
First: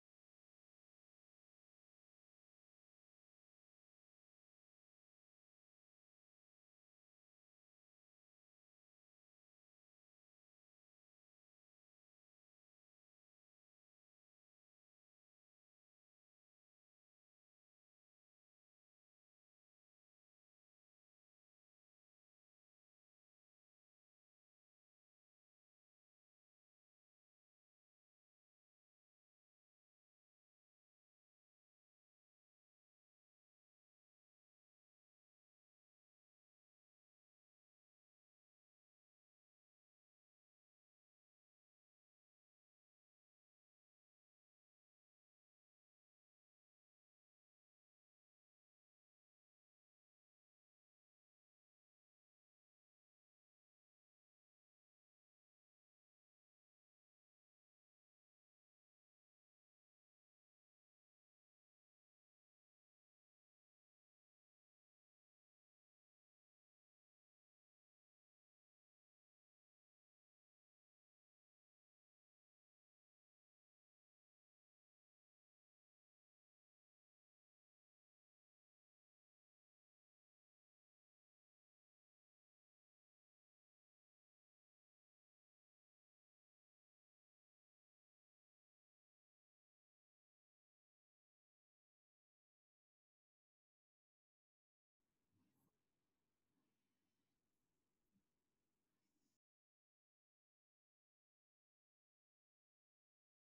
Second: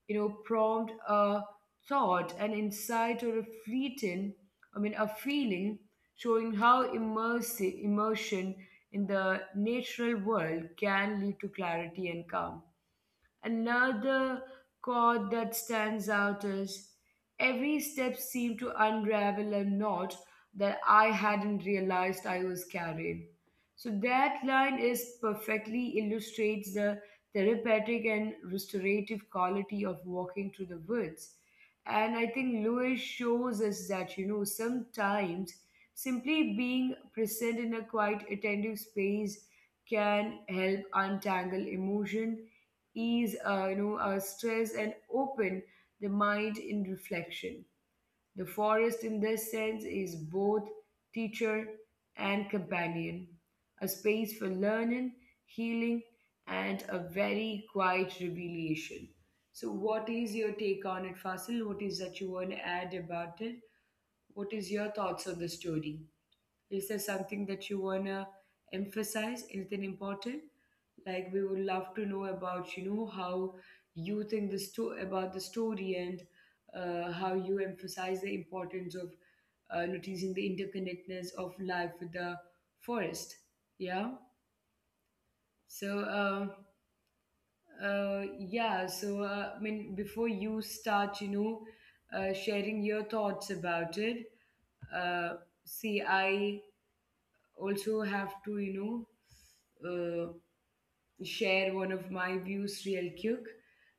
[SPEAKER 1] you know, prompt a thought, an insight, or a fleeting, I mean, a feeling, showing how immersive immersion in the natural world can lead to clarity and calm. Another chord that stands out is, every step seemed to unravel a knot that I hadn't realized I was carrying. So that line is perfectly illustrates the therapeutic and restorative quality of walking through the woods. And I think Lewis shows us that, you know, sometimes simply being present in a quiet, attentive space can help untangle emotion, ease stress, and open the mind in reflection. The forest in this sense is both teacher and companion, a space for learning, healing, and a very quiet revelation. So what is your take on it, Fasil? What is that you want to add about it? What is your thoughts on the story? Is there something that you want to emphasize, anything important? Like, we would love to know about, you know, how you think the about the story and how you emphasize the importance of noticing the interconnectedness of life with the forest. Yeah. So yeah. So I mean, before you start, you know, sharing your thoughts about it. Uh, see, I also have to, you know. Uh, share one of my views real quick,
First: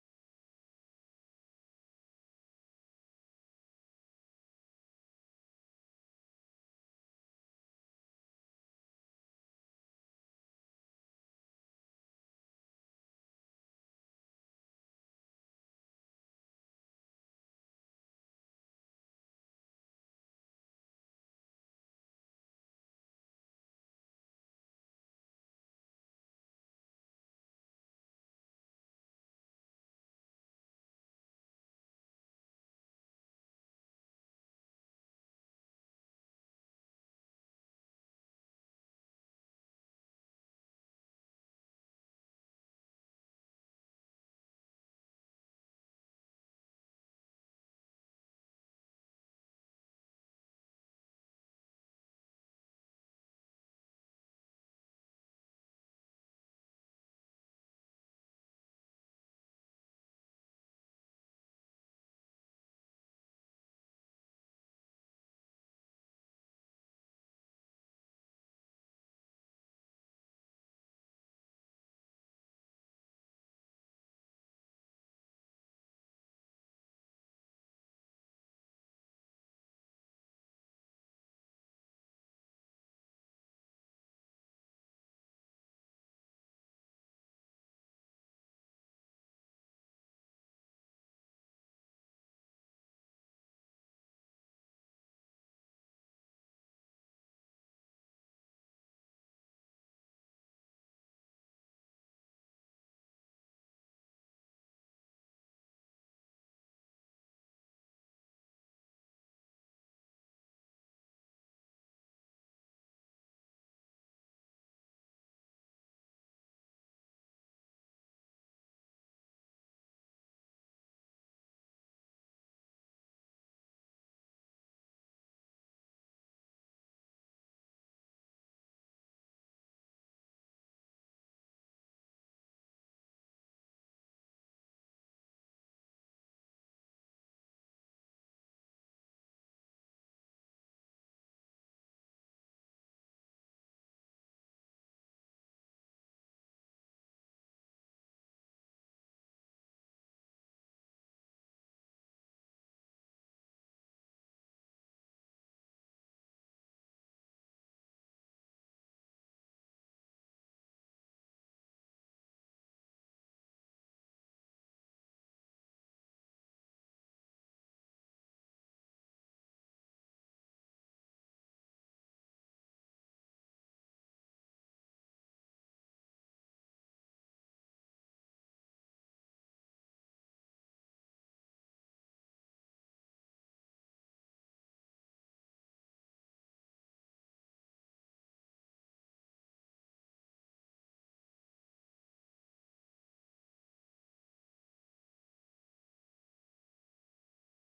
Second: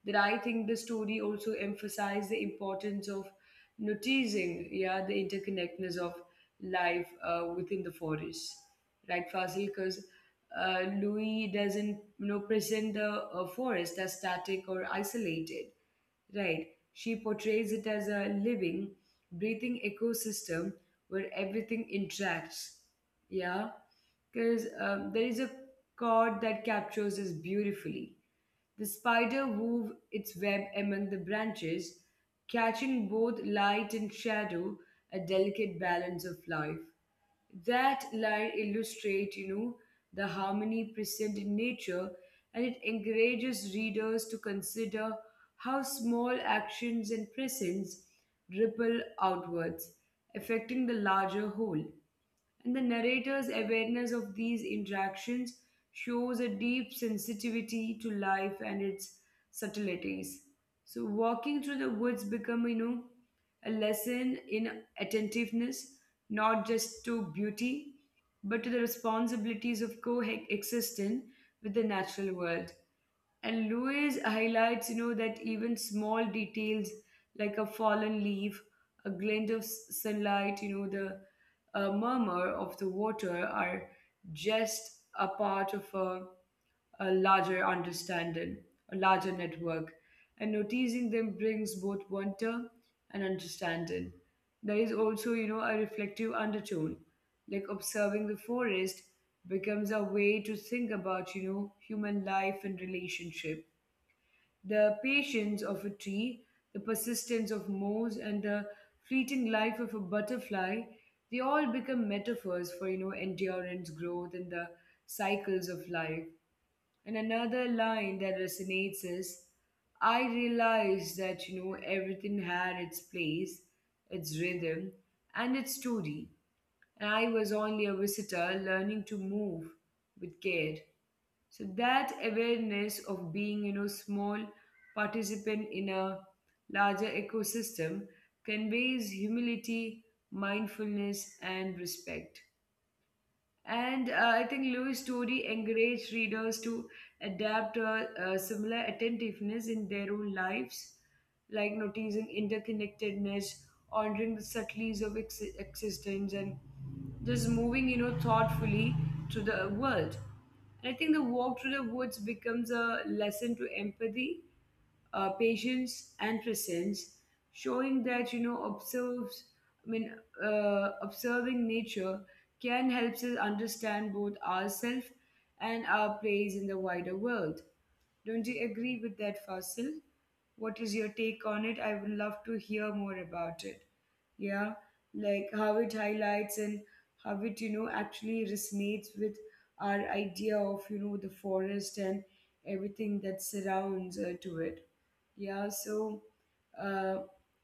[SPEAKER 1] that I think the story also emphasized the importance of noticing, yeah, the interconnectedness of life within the forest, right, Fasil? Because Louis doesn't, you know, present the forest as static or isolated. Right. She portrays it as a living, breathing ecosystem where everything interacts. Yeah. Because there is a cord that captures this beautifully. The spider wove its web among the branches, catching both light and shadow, a delicate balance of life. That line illustrates, you know, the harmony present in nature, and it encourages readers to consider how small actions and presence ripple outwards, affecting the larger whole. And the narrator's awareness of these interactions shows a deep sensitivity to life and its subtleties. So walking through the woods become, you know, a lesson in attentiveness, not just to beauty, but to the responsibilities of coexistence with the natural world. And Lewis highlights, you know, that even small details like a fallen leaf, a glint of sunlight, you know, the murmur of the water are just a part of a larger understanding, a larger network, and noticing them brings both wonder and understanding. There is also, you know, a reflective undertone, like observing the forest becomes a way to think about, you know, human life and relationship. The patience of a tree, the persistence of moss, and the fleeting life of a butterfly, they all become metaphors for, you know, endurance, growth, and the cycles of life. And another line that resonates is, I realized that, you know, everything had its place, its rhythm, and its story. And I was only a visitor learning to move with care. So that awareness of being, you know, small participant in a larger ecosystem conveys humility, mindfulness, and respect. And I think Lewis' story encouraged readers to adapt a similar attentiveness in their own lives, like noticing interconnectedness, honoring the subtleties of existence, and just moving, you know, thoughtfully through the world. And I think the walk through the woods becomes a lesson to empathy, patience, and presence, showing that, you know, observes. I mean, observing nature can help us understand both ourselves and our place in the wider world. Don't you agree with that, Fasil? What is your take on it? I would love to hear more about it. Yeah, like how it highlights and how it, you know, actually resonates with our idea of, you know, the forest and everything that surrounds to it. Yeah, so, uh,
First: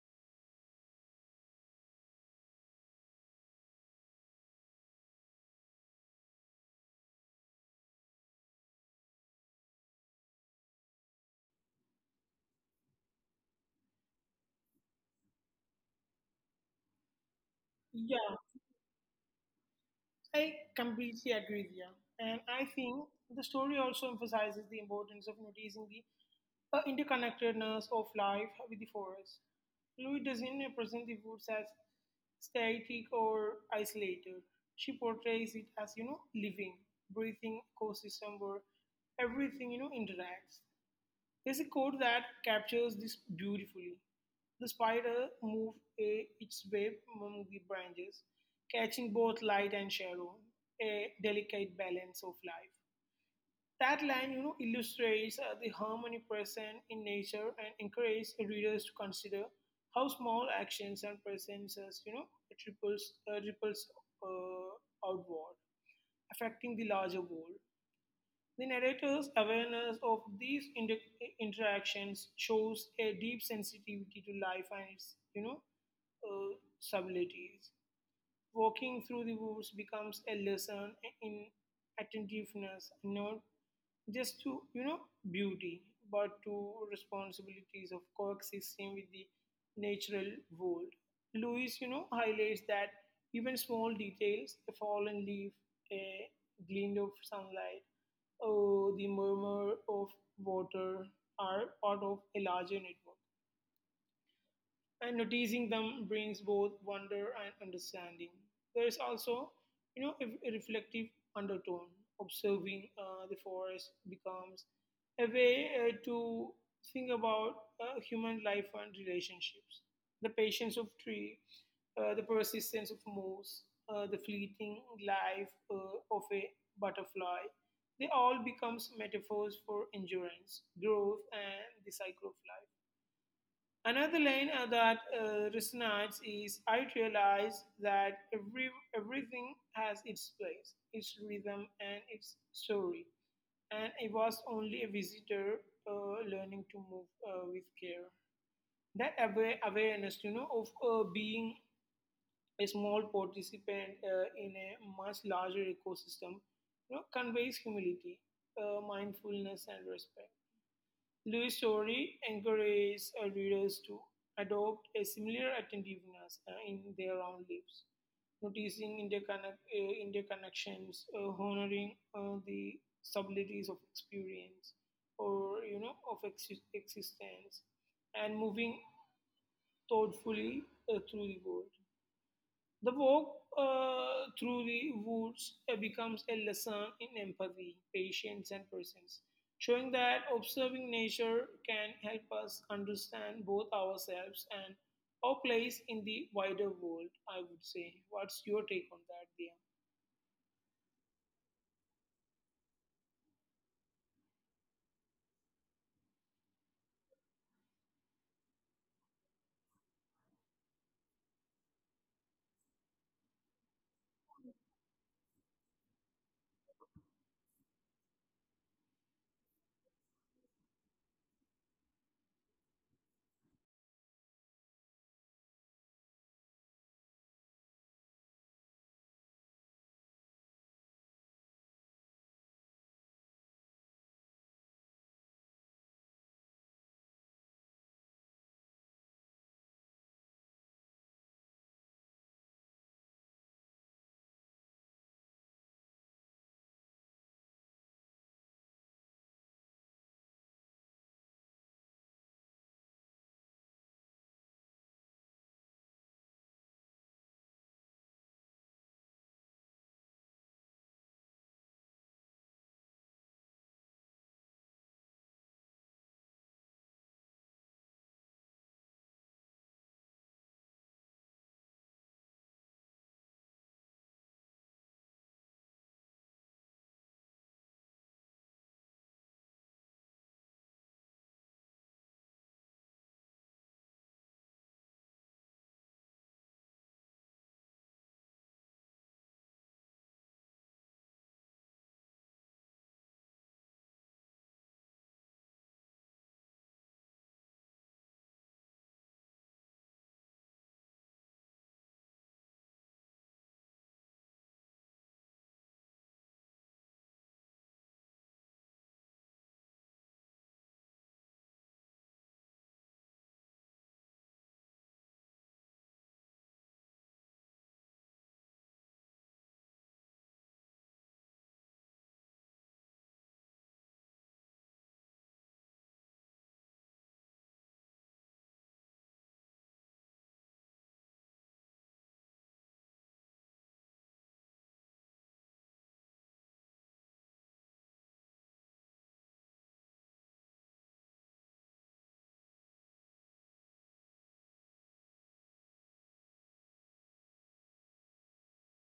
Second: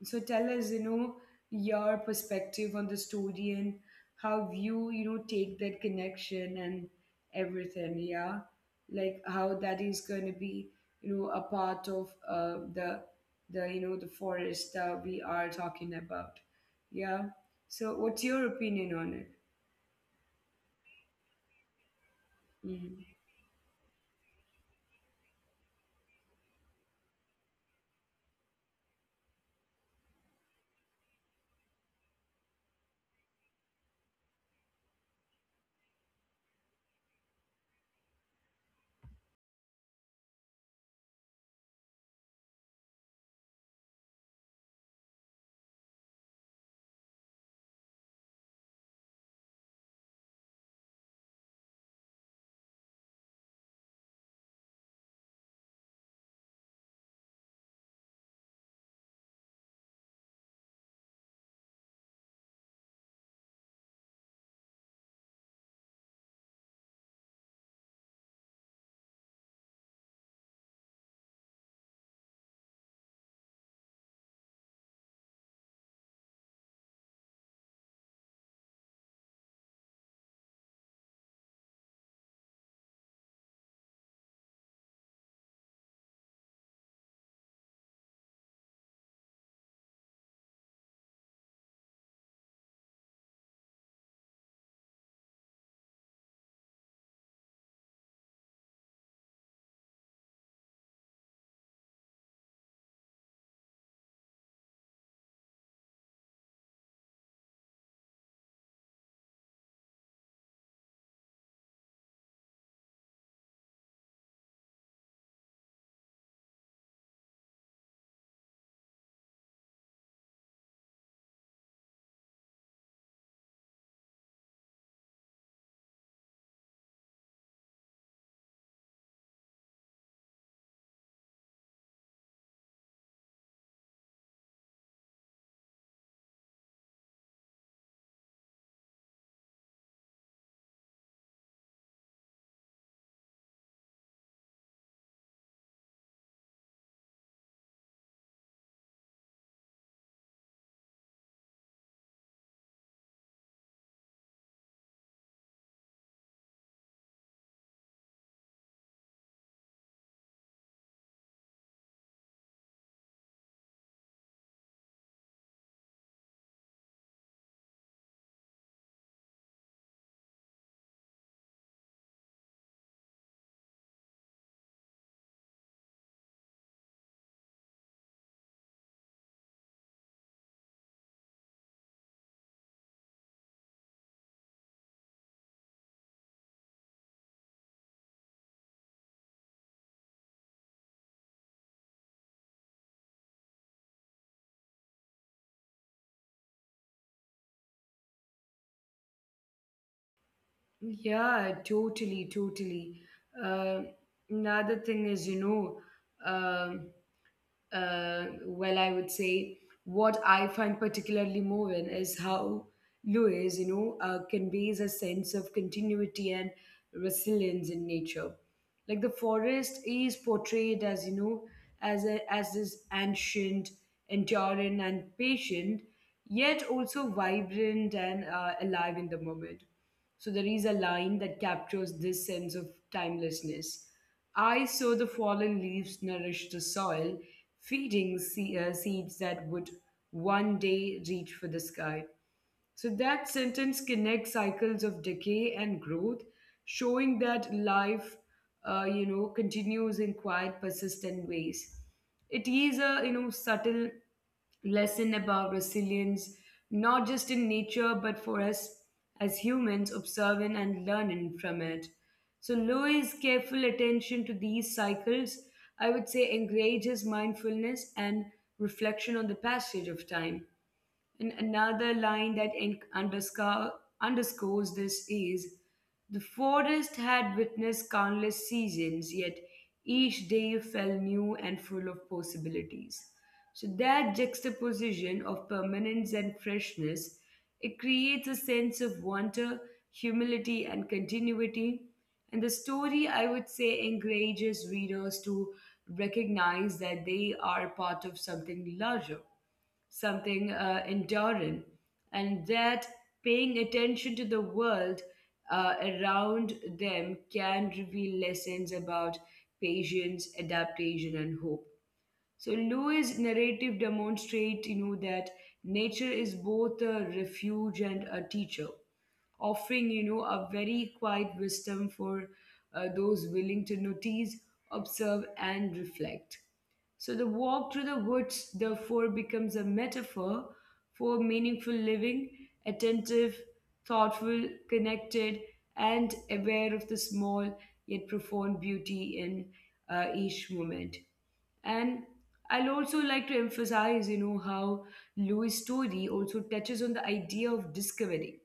[SPEAKER 1] so tell us, you know, your perspective on the story and how you, you know, take that connection and everything, yeah. Like how that is going to be, a part of the you know the forest that we are talking about. Yeah. So what's
[SPEAKER 2] Yeah,
[SPEAKER 1] your opinion on it?
[SPEAKER 2] I completely agree with you. And I
[SPEAKER 1] Mm.
[SPEAKER 2] think the story also emphasizes the importance of noticing the interconnectedness of life with the forest. Louis doesn't present the woods as static or isolated. She portrays it as, you know, living, breathing ecosystem where everything, you know, interacts. There's a quote that captures this beautifully. The spider moved its web among the branches, catching both light and shadow, a delicate balance of life. That line, you know, illustrates the harmony present in nature and encourages readers to consider how small actions and presences, you know, ripples outward, affecting the larger world. The narrator's awareness of these interactions shows a deep sensitivity to life and its, you know, subtleties. Walking through the woods becomes a lesson in attentiveness, not just to, you know, beauty, but to responsibilities of coexisting with the natural world. Lewis, you know, highlights that even small details, a fallen leaf, a glint of sunlight, or the murmur of water are part of a larger network and noticing them brings both wonder and understanding. There is also, you know, a reflective undertone. Observing the forest becomes a way to think about human life and relationships. The patience of tree, the persistence of moose, the fleeting life of a butterfly, they all becomes metaphors for endurance, growth, and the cycle of life. Another line that resonates is I realize that everything has its place, its rhythm, and its story. And I was only a visitor learning to move with care. That awareness, you know, of being a small participant in a much larger ecosystem, you know, conveys humility, mindfulness, and respect. Louis' story encourages readers to adopt a similar attentiveness in their own lives, noticing interconnections, honoring the subtleties of experience or you know of existence, and moving thoughtfully through the world. The walk through the woods becomes a lesson in empathy, patience, and presence, showing that observing nature can help us understand both ourselves and our place in the wider world. I would say, what's your take on that, Dia?
[SPEAKER 1] Yeah, totally, totally. Uh, Another thing isum well, I would say what I find particularly moving is how Lewis, conveys a sense of continuity and resilience in nature. Like the forest is portrayed as as this ancient, enduring, and patient, yet also vibrant and alive in the moment. So there is a line that captures this sense of timelessness. I saw the fallen leaves nourish the soil, feeding seeds that would one day reach for the sky. So that sentence connects cycles of decay and growth, showing that life, continues in quiet, persistent ways. It is a subtle lesson about resilience, not just in nature but for us as humans observing and learning from it. So Louis' careful attention to these cycles, I would say, encourages mindfulness and reflection on the passage of time. And another line that underscores this is, the forest had witnessed countless seasons, yet each day fell new and full of possibilities. So that juxtaposition of permanence and freshness, it creates a sense of wonder, humility, and continuity. And the story, I would say, encourages readers to recognize that they are part of something larger, something enduring, and that paying attention to the world around them can reveal lessons about patience, adaptation, and hope. So Lewis' narrative demonstrates, that nature is both a refuge and a teacher, offering, a very quiet wisdom for those willing to notice, observe, and reflect. So the walk through the woods, therefore, becomes a metaphor for meaningful living, attentive, thoughtful, connected, and aware of the small yet profound beauty in each moment. And I'll also like to emphasize, how Louis' story also touches on the idea of discovery.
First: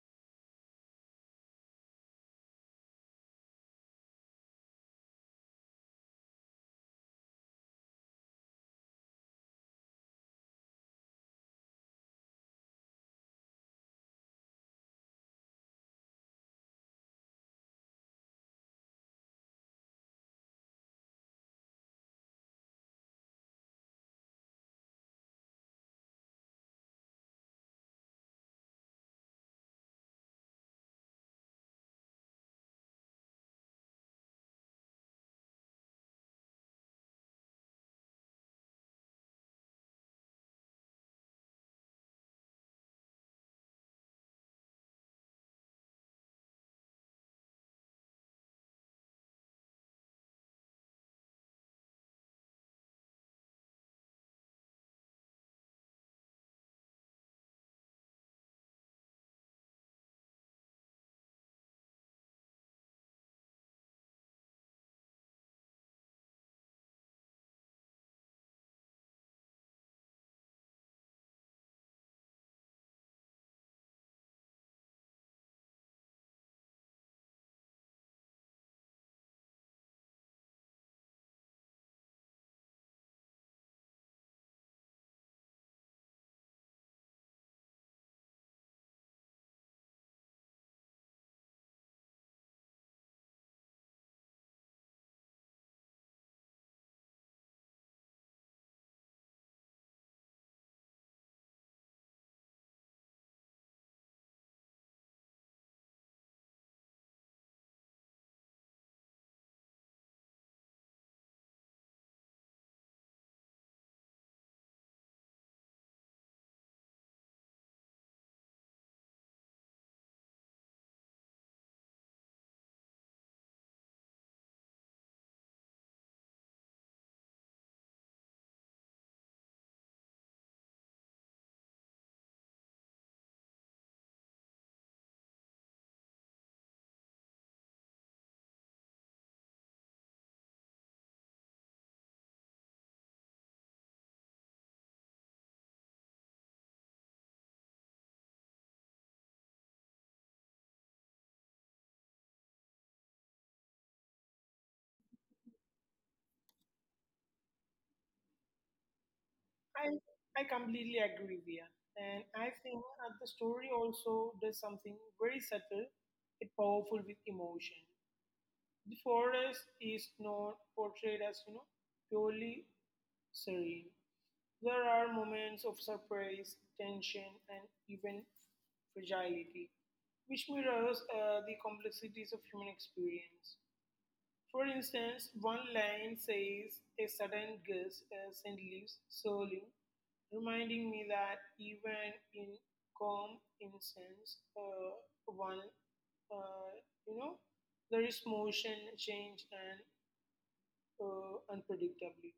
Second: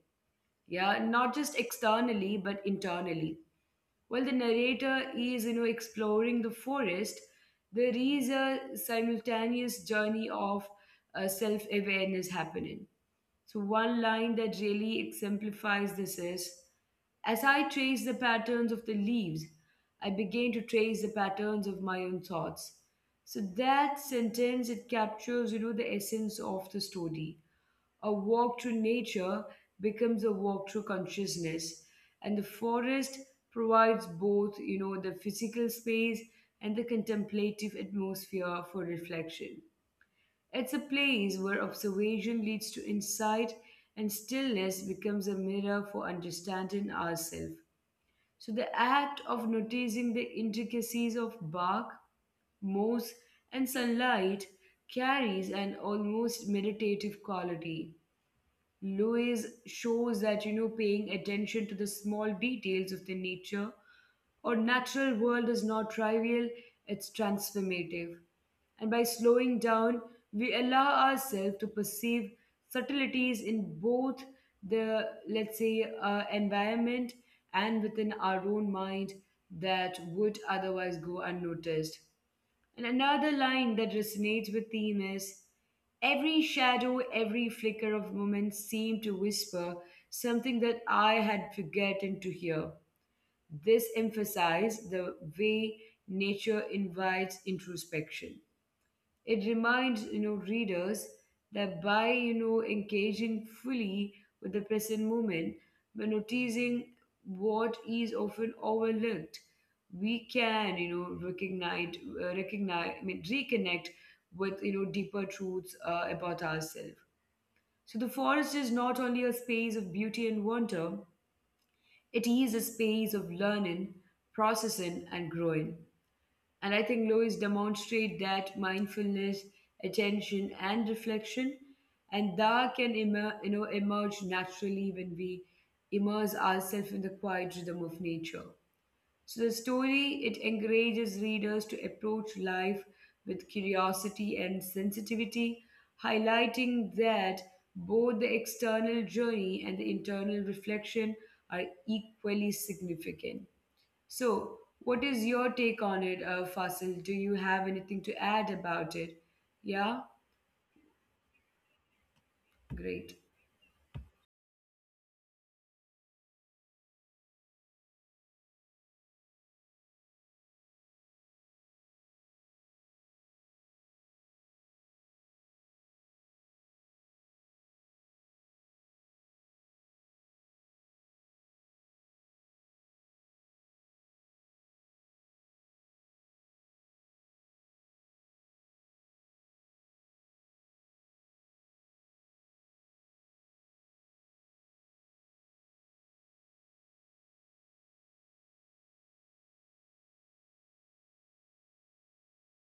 [SPEAKER 1] Yeah, not just externally, but internally, while the narrator is, exploring the forest, there is a simultaneous journey of self awareness happening. So, one line that really exemplifies this is, "As I trace the patterns of the leaves, I begin to trace the patterns of my own thoughts." So, that sentence, it captures, the essence of the story. A walk through nature becomes a walk through consciousness, and the forest provides both, the physical space and the contemplative atmosphere for reflection. It's a place where observation leads to insight and stillness becomes a mirror for understanding ourselves. So, the act of noticing the intricacies of bark, moss, and sunlight carries an almost meditative quality. Lewis shows that paying attention to the small details of the nature our natural world is not trivial, it's transformative. And by slowing down, we allow ourselves to perceive subtleties in both the, let's say, environment and within our own mind that would otherwise go unnoticed. And another line that resonates with theme is, "Every shadow, every flicker of moment seemed to whisper something that I had forgotten to hear." This emphasizes the way nature invites introspection. It reminds readers that by engaging fully with the present moment, by noticing what is often overlooked, we can recognize, I mean, reconnect with deeper truths about ourselves. So the forest is not only a space of beauty and wonder; it is a space of learning, processing, and growing. And I think Lois demonstrate that mindfulness, attention, and reflection, and that can emerge naturally when we immerse ourselves in the quiet rhythm of nature. So the story, it encourages readers to approach life with curiosity and sensitivity, highlighting that both the external journey and the internal reflection are equally significant. So, what is your take on it, Fasil? Do you have anything to add about it? Yeah,
[SPEAKER 2] I I completely agree, Dia, and I think
[SPEAKER 1] great.
[SPEAKER 2] that the story also does something very subtle, yet powerful with emotion. The forest is not portrayed as you know purely serene. There are moments of surprise, tension, and even fragility, which mirrors the complexities of human experience. For instance, one line says, A sudden gust sent leaves swirling," reminding me that even in calm instance, one, uh, you know, there is motion, change, and unpredictability.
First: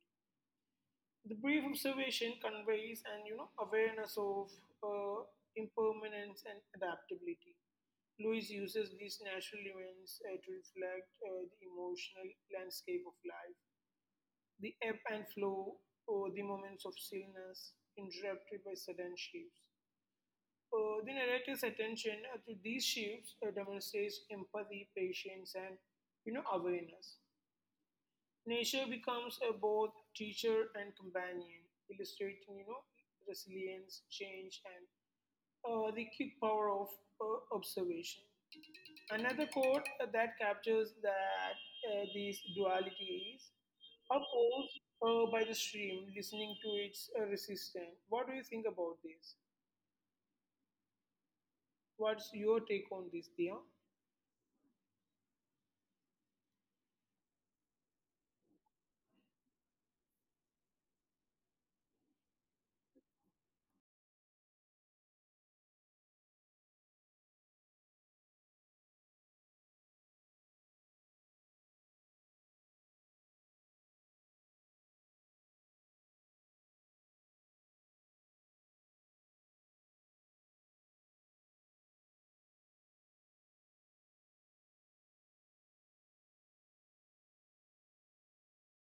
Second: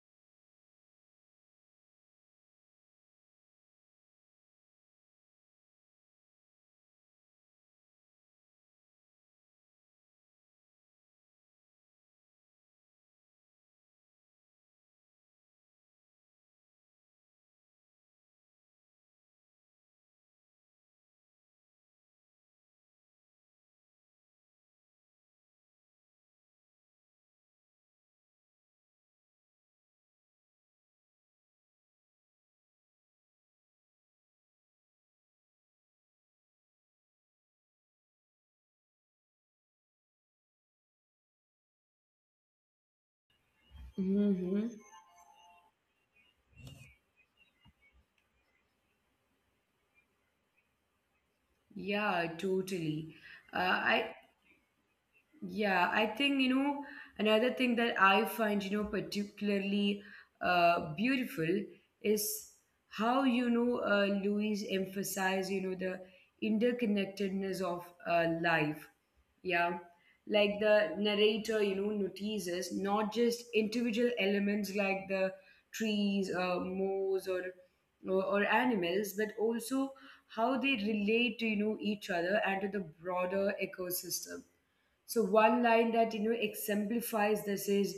[SPEAKER 2] The brief observation conveys an you know awareness of uh, impermanence and adaptability. Lewis uses these natural events to reflect the emotional landscape of life, the ebb and flow, or the moments of stillness interrupted by sudden shifts. The narrative's attention to these shifts demonstrates empathy, patience, and you know awareness. Nature becomes a both teacher and companion, illustrating, you know, resilience, change, and the key power of observation. Another quote that captures that this duality is
[SPEAKER 1] Mm-hmm.
[SPEAKER 2] opposed by the stream, listening to its resistance. What do you think about this? What's your take
[SPEAKER 1] Yeah,
[SPEAKER 2] on this, Dia?
[SPEAKER 1] totally. Uh, I Yeah, I think, another thing that I find, particularly beautiful is how, Louise emphasized, the interconnectedness of life. Yeah. Like the narrator, notices not just individual elements like the trees, moss, or animals, but also how they relate to, each other and to the broader ecosystem. So one line that exemplifies this is,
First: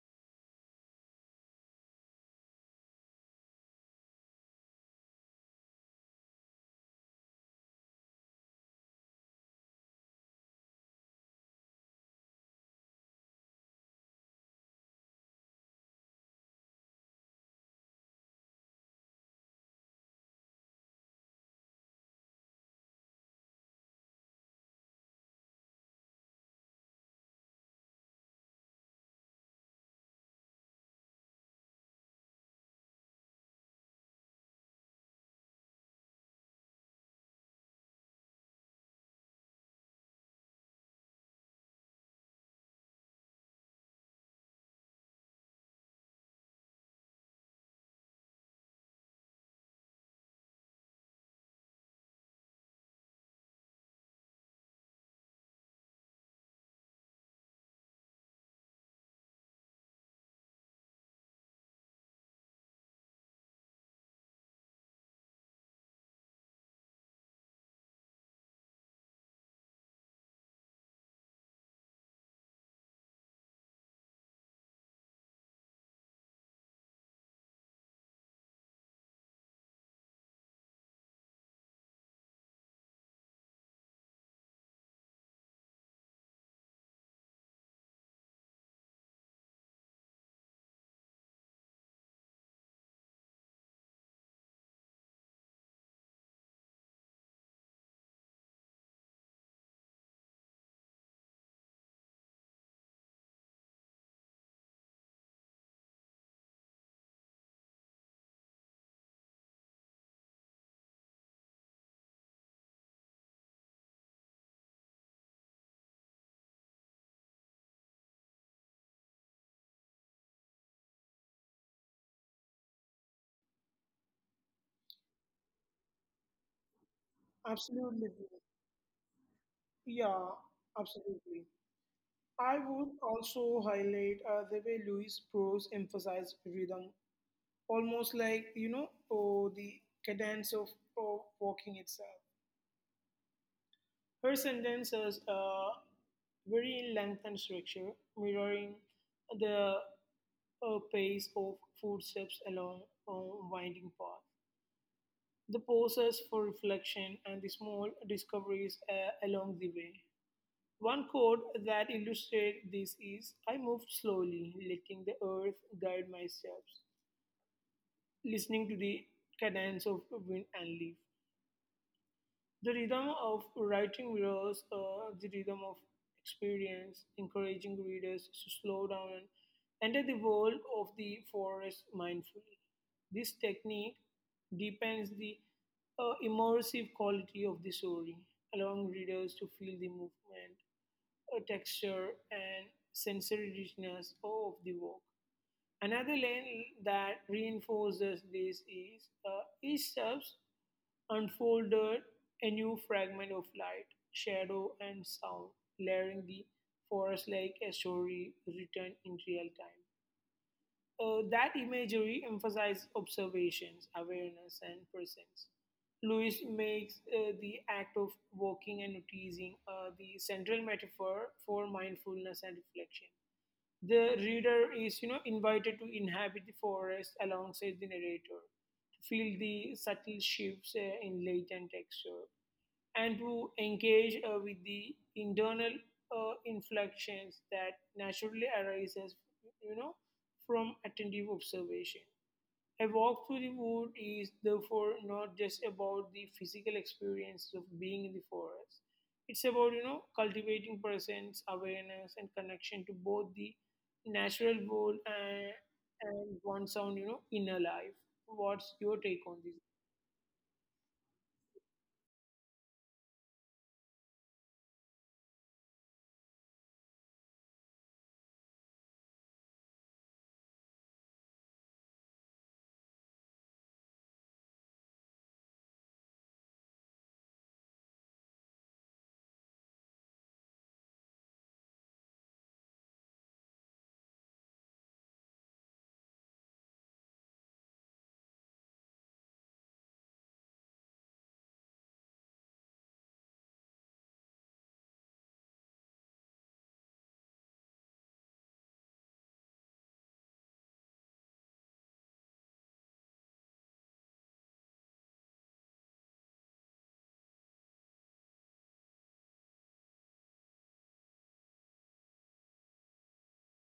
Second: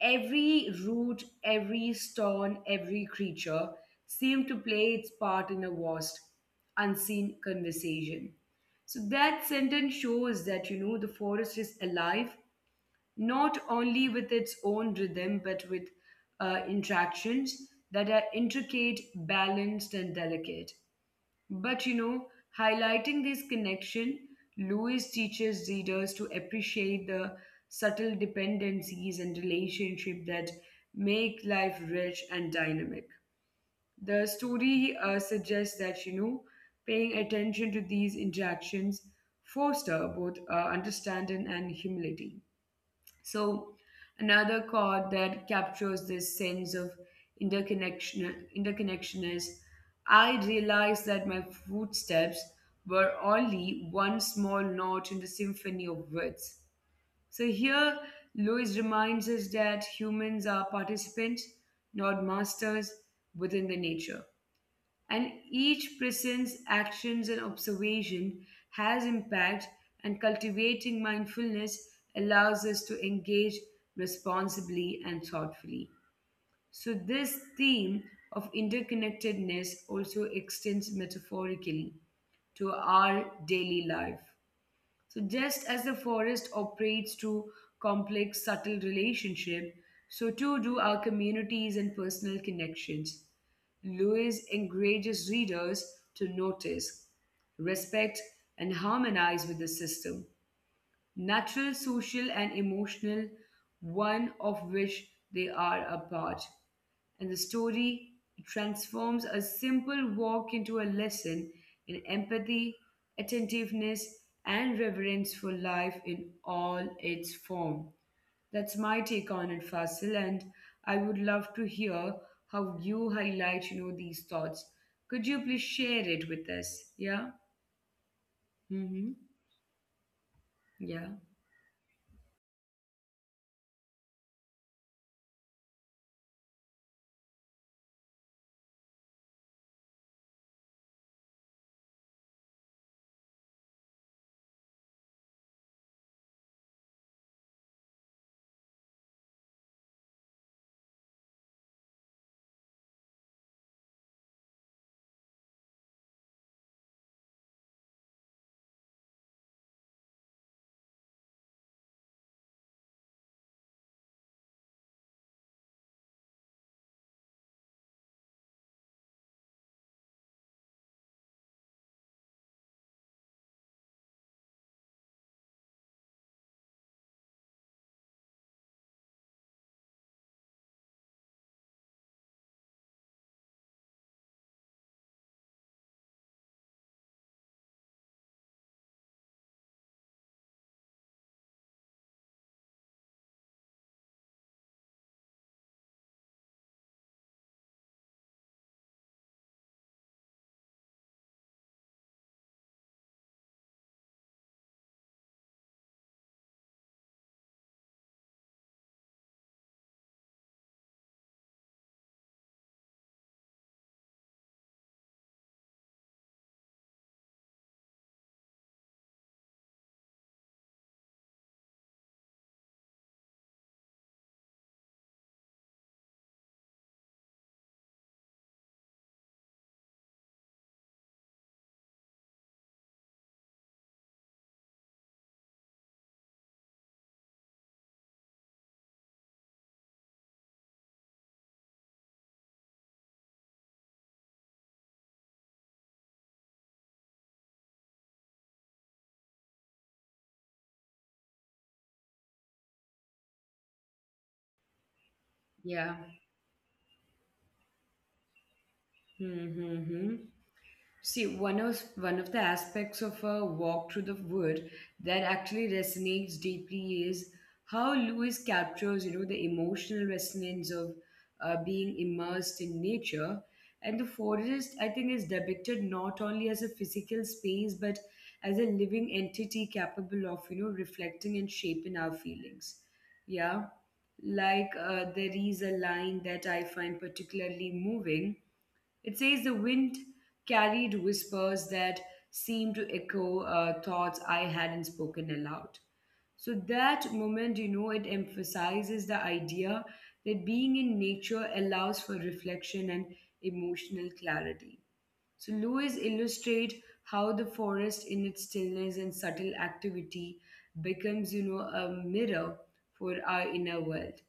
[SPEAKER 1] "Every root, every stone, every creature seemed to play its part in a vast, unseen conversation." So that sentence shows that the forest is alive not only with its own rhythm but with interactions that are intricate, balanced, and delicate. But, you know, highlighting this connection, Lewis teaches readers to appreciate the subtle dependencies and relationship that make life rich and dynamic. The story suggests that, you know, paying attention to these interactions foster both understanding and humility. So, another chord that captures this sense of interconnection is, "I realized that my footsteps were only one small note in the symphony of words." So, here Lewis reminds us that humans are participants, not masters within the nature, and each person's actions and observation has impact, and cultivating mindfulness allows us to engage responsibly and thoughtfully. So this theme of interconnectedness also extends metaphorically to our daily life. So just as the forest operates through complex, subtle relationship, so too do our communities and personal connections. Lewis encourages readers to notice, respect, and harmonize with the system, natural, social, and emotional, one of which they are a part. And the story transforms a simple walk into a lesson in empathy, attentiveness, and reverence for life in all its form. That's my take on it, Fasil, and I would love to hear how you highlight, these thoughts. Could you please share it with us? Yeah.
[SPEAKER 2] Absolutely.
[SPEAKER 1] Mm-hmm.
[SPEAKER 2] Dia. Yeah, absolutely.
[SPEAKER 1] Yeah.
[SPEAKER 2] I would also highlight the way Louis Prose emphasized rhythm, almost like, you know, the cadence of oh, walking itself. Her sentences vary in length and structure, mirroring the pace of footsteps along a winding path, the pauses for reflection, and the small discoveries along the way. One quote that illustrates this is I moved slowly, letting the earth guide my steps, listening to the cadence of wind and leaf. The rhythm of writing mirrors the rhythm of experience, encouraging readers to slow down and enter the world of the forest mindfully. This technique deepens the immersive quality of the story, allowing readers to feel the movement texture, and sensory richness of the work. Another lane that reinforces this is each subs unfolded a new fragment of light, shadow, and sound, layering the forest like a story written in real time. That imagery emphasizes observations, awareness, and presence. Lewis makes the act of walking and noticing the central metaphor for mindfulness and reflection. The reader is, you know, invited to inhabit the forest alongside the narrator, to feel the subtle shifts in light and texture, and to engage with the internal inflections that naturally arises, you know, from attentive observation. A walk through the wood is therefore not just about the physical experience of being in the forest. It's about, you know, cultivating presence, awareness, and connection to both the natural world
[SPEAKER 1] Yeah.
[SPEAKER 2] and one's own, you know, inner life. What's your take on this?
[SPEAKER 1] Mm-hmm. See, one of the aspects of a walk through the wood that actually resonates deeply is how Lewis captures, the emotional resonance of being immersed in nature. And the forest, I think, is depicted not only as a physical space but as a living entity capable of, reflecting and shaping our feelings. Yeah, like there is a line that I find particularly moving. It says, the wind carried whispers that seemed to echo thoughts I hadn't spoken aloud. So that moment, it emphasizes the idea that being in nature allows for reflection and emotional clarity. So Lewis illustrates how the forest, in its stillness and subtle activity, becomes, a mirror for our inner world.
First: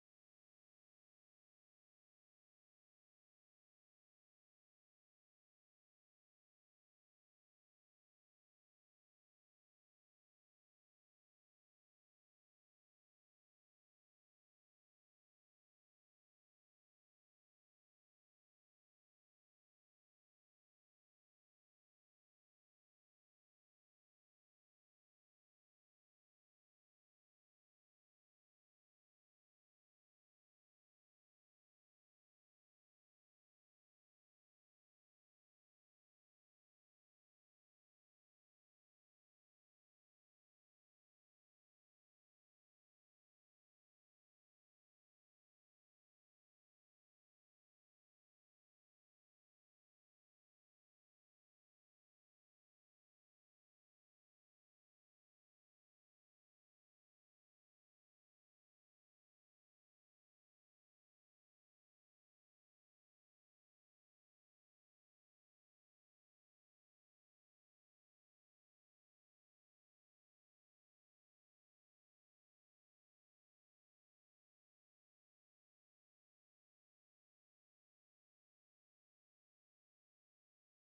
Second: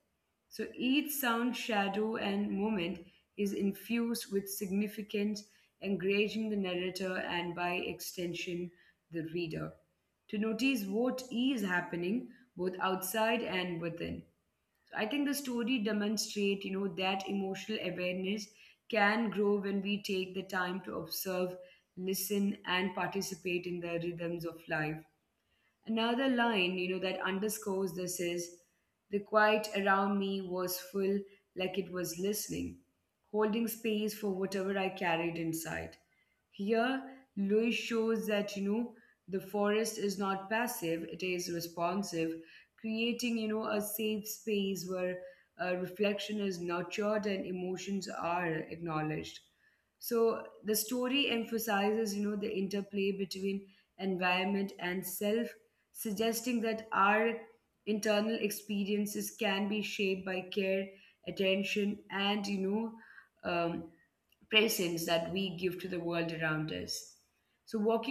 [SPEAKER 1] So each sound, shadow, and moment is infused with significance, engaging the narrator and, by extension, the reader, to notice what is happening both outside and within. So I think the story demonstrates, that emotional awareness can grow when we take the time to observe, listen, and participate in the rhythms of life. Another line, that underscores this is, "The quiet around me was full, like it was listening, holding space for whatever I carried inside." Here, Louis shows that, the forest is not passive, it is responsive, creating, a safe space where reflection is nurtured and emotions are acknowledged. So the story emphasizes, the interplay between environment and self, suggesting that our internal experiences can be shaped by care, attention, and presence that we give to the world around us. So, walking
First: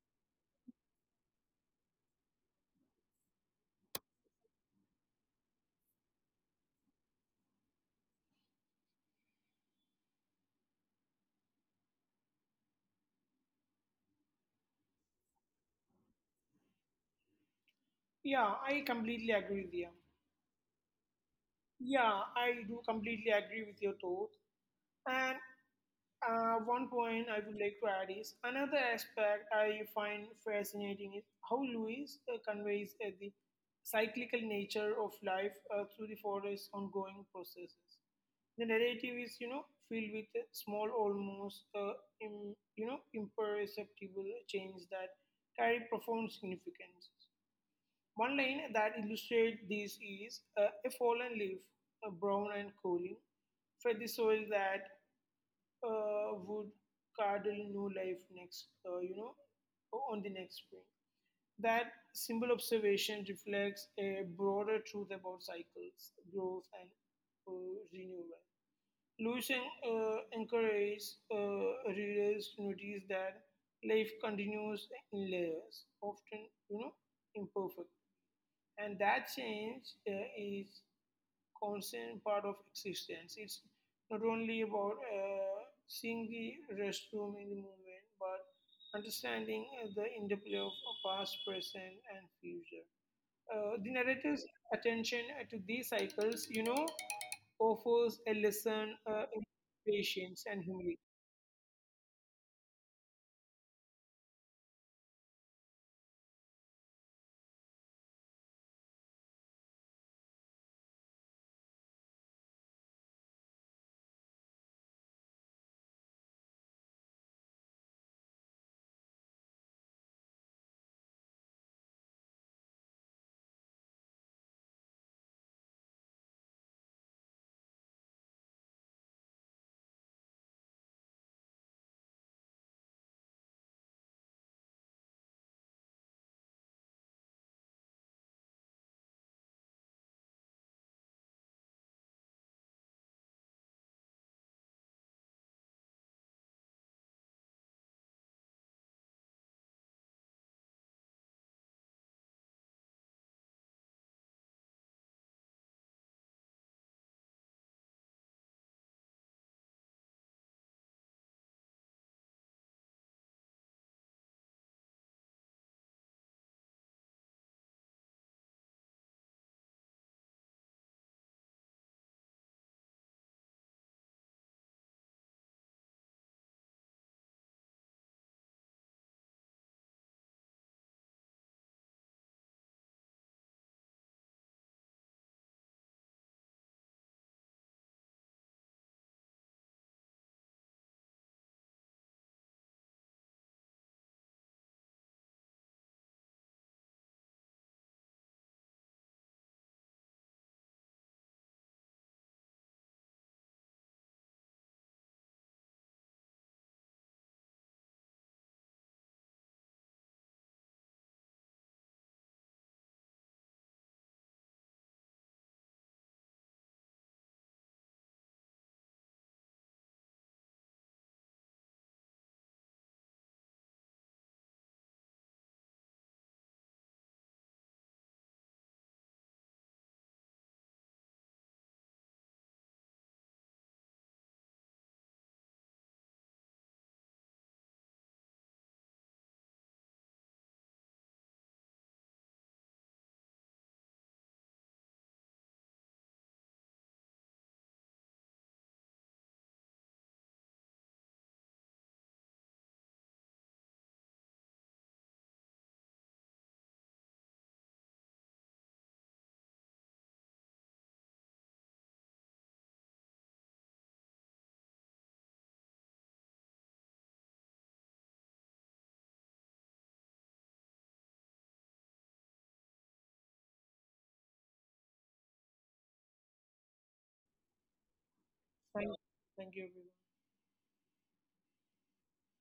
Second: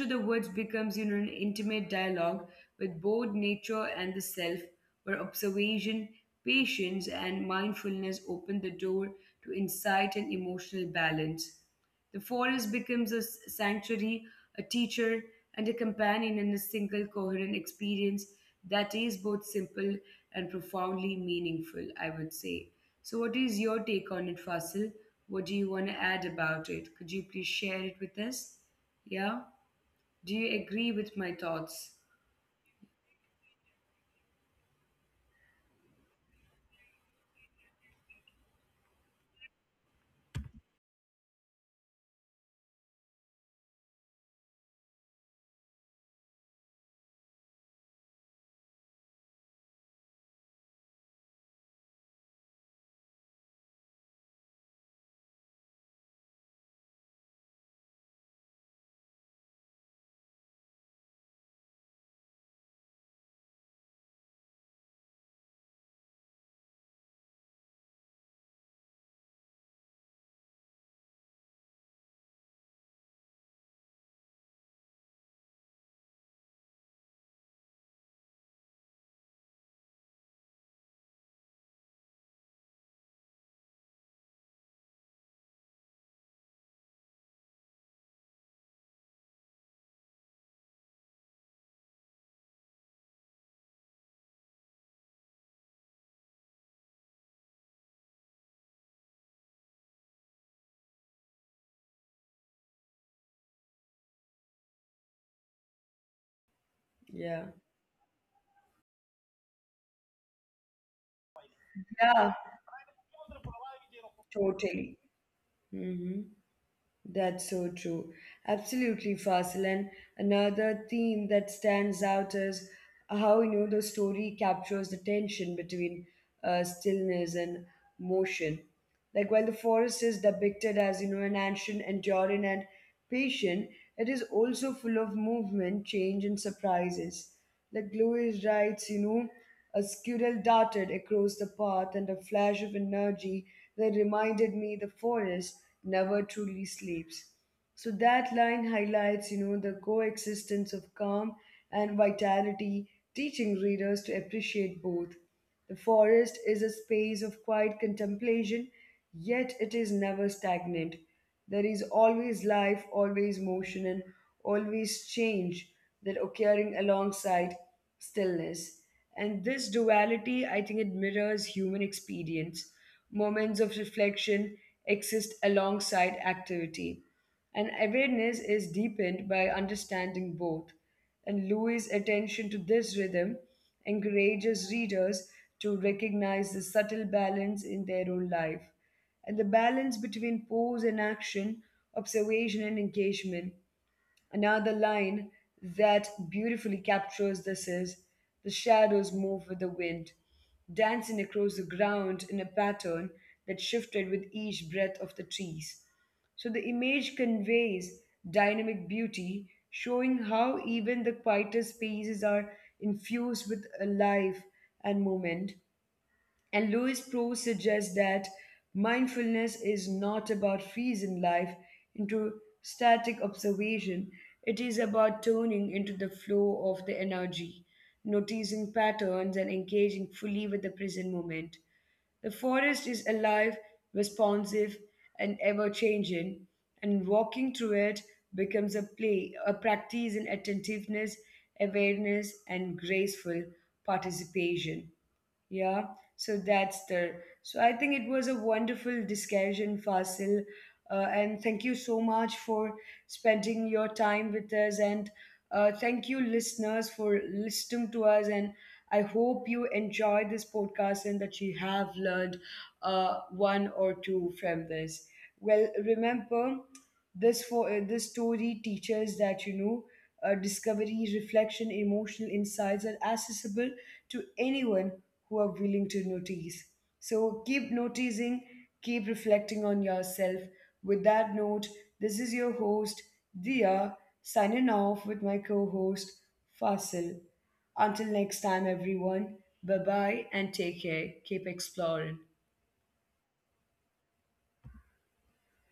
[SPEAKER 1] through the woods becomes, you know, an intimate dialogue with both nature and the self, where observation, patience, and mindfulness open the door to insight and emotional balance. The forest becomes a sanctuary, a teacher, and a companion in a single coherent experience that is both simple and
[SPEAKER 2] Yeah, I
[SPEAKER 1] profoundly
[SPEAKER 2] completely agree with
[SPEAKER 1] meaningful,
[SPEAKER 2] you.
[SPEAKER 1] I would say. So, what is your take on it,
[SPEAKER 2] Yeah,
[SPEAKER 1] Fasil?
[SPEAKER 2] I do
[SPEAKER 1] What do you want to
[SPEAKER 2] completely
[SPEAKER 1] add
[SPEAKER 2] agree with your
[SPEAKER 1] about it? Could
[SPEAKER 2] thoughts.
[SPEAKER 1] you please share it with
[SPEAKER 2] And
[SPEAKER 1] us? Yeah.
[SPEAKER 2] One
[SPEAKER 1] Do
[SPEAKER 2] point I
[SPEAKER 1] you
[SPEAKER 2] would
[SPEAKER 1] agree
[SPEAKER 2] like to
[SPEAKER 1] with my
[SPEAKER 2] add is
[SPEAKER 1] thoughts?
[SPEAKER 2] another aspect I find fascinating is how Lewis conveys the cyclical nature of life through the forest's ongoing processes. The narrative is, you know, filled with small, almost, im, you know, imperceptible change that carry profound significance. One line that illustrates this is a fallen leaf, brown and cooling, fed the soil that would cradle new life next, you know, on the next spring. That simple observation reflects a broader truth about cycles, growth, and renewal. Lewis encourages readers to notice that life continues in layers, often, you know, imperfect. And that change is constant part of existence. It's not only about seeing the restroom in the moment, but understanding the interplay of past, present, and future. The narrator's attention
[SPEAKER 1] Yeah.
[SPEAKER 2] to these cycles, you know, offers a lesson in
[SPEAKER 1] Yeah,
[SPEAKER 2] patience and humility.
[SPEAKER 1] totally. Mm-hmm. That's so true. Absolutely, Fasil. And another theme that stands out is how the story captures the tension between stillness and motion. Like, while the forest is depicted as an ancient, enduring, and patient, it is also full of movement, change, and surprises. Like Lewis writes, "A squirrel darted across the path, and a flash of energy that reminded me the forest never truly sleeps." So that line highlights, the coexistence of calm and vitality, teaching readers to appreciate both. The forest is a space of quiet contemplation, yet it is never stagnant. There is always life, always motion, and always change that occurring alongside stillness. And this duality, I think it mirrors human experience. Moments of reflection exist alongside activity, and awareness is deepened by understanding both. And Louis' attention to this rhythm encourages readers to recognize the subtle balance in their own life, and the balance between pose and action, observation and engagement. Another line that beautifully captures this is, "The shadows move with the wind, dancing across the ground in a pattern that shifted with each breath of the trees." So the image conveys dynamic beauty, showing how even the quietest spaces are infused with a life and movement. And Louis Pro suggests that mindfulness is not about freezing life into static observation, it is about tuning into the flow of the energy, noticing patterns, and engaging fully with the present moment. The forest is alive, responsive, and ever changing, and walking through it becomes a practice in attentiveness, awareness, and graceful participation. Yeah, so that's there. So I think it was a wonderful discussion, Fasil. And thank you so much for spending your time with us. And thank you, listeners, for listening to us. And I hope you enjoyed this podcast and that you have learned one or two from this. Well, remember this, for this story teaches that discovery, reflection, emotional insights are accessible to anyone who are willing to notice. So keep noticing, keep reflecting on yourself. With that note, this is your host, Dia, signing off with my co-host, Fasil. Until next time, everyone, bye bye and take care. Keep exploring.
[SPEAKER 2] Thank, Thank you, everyone.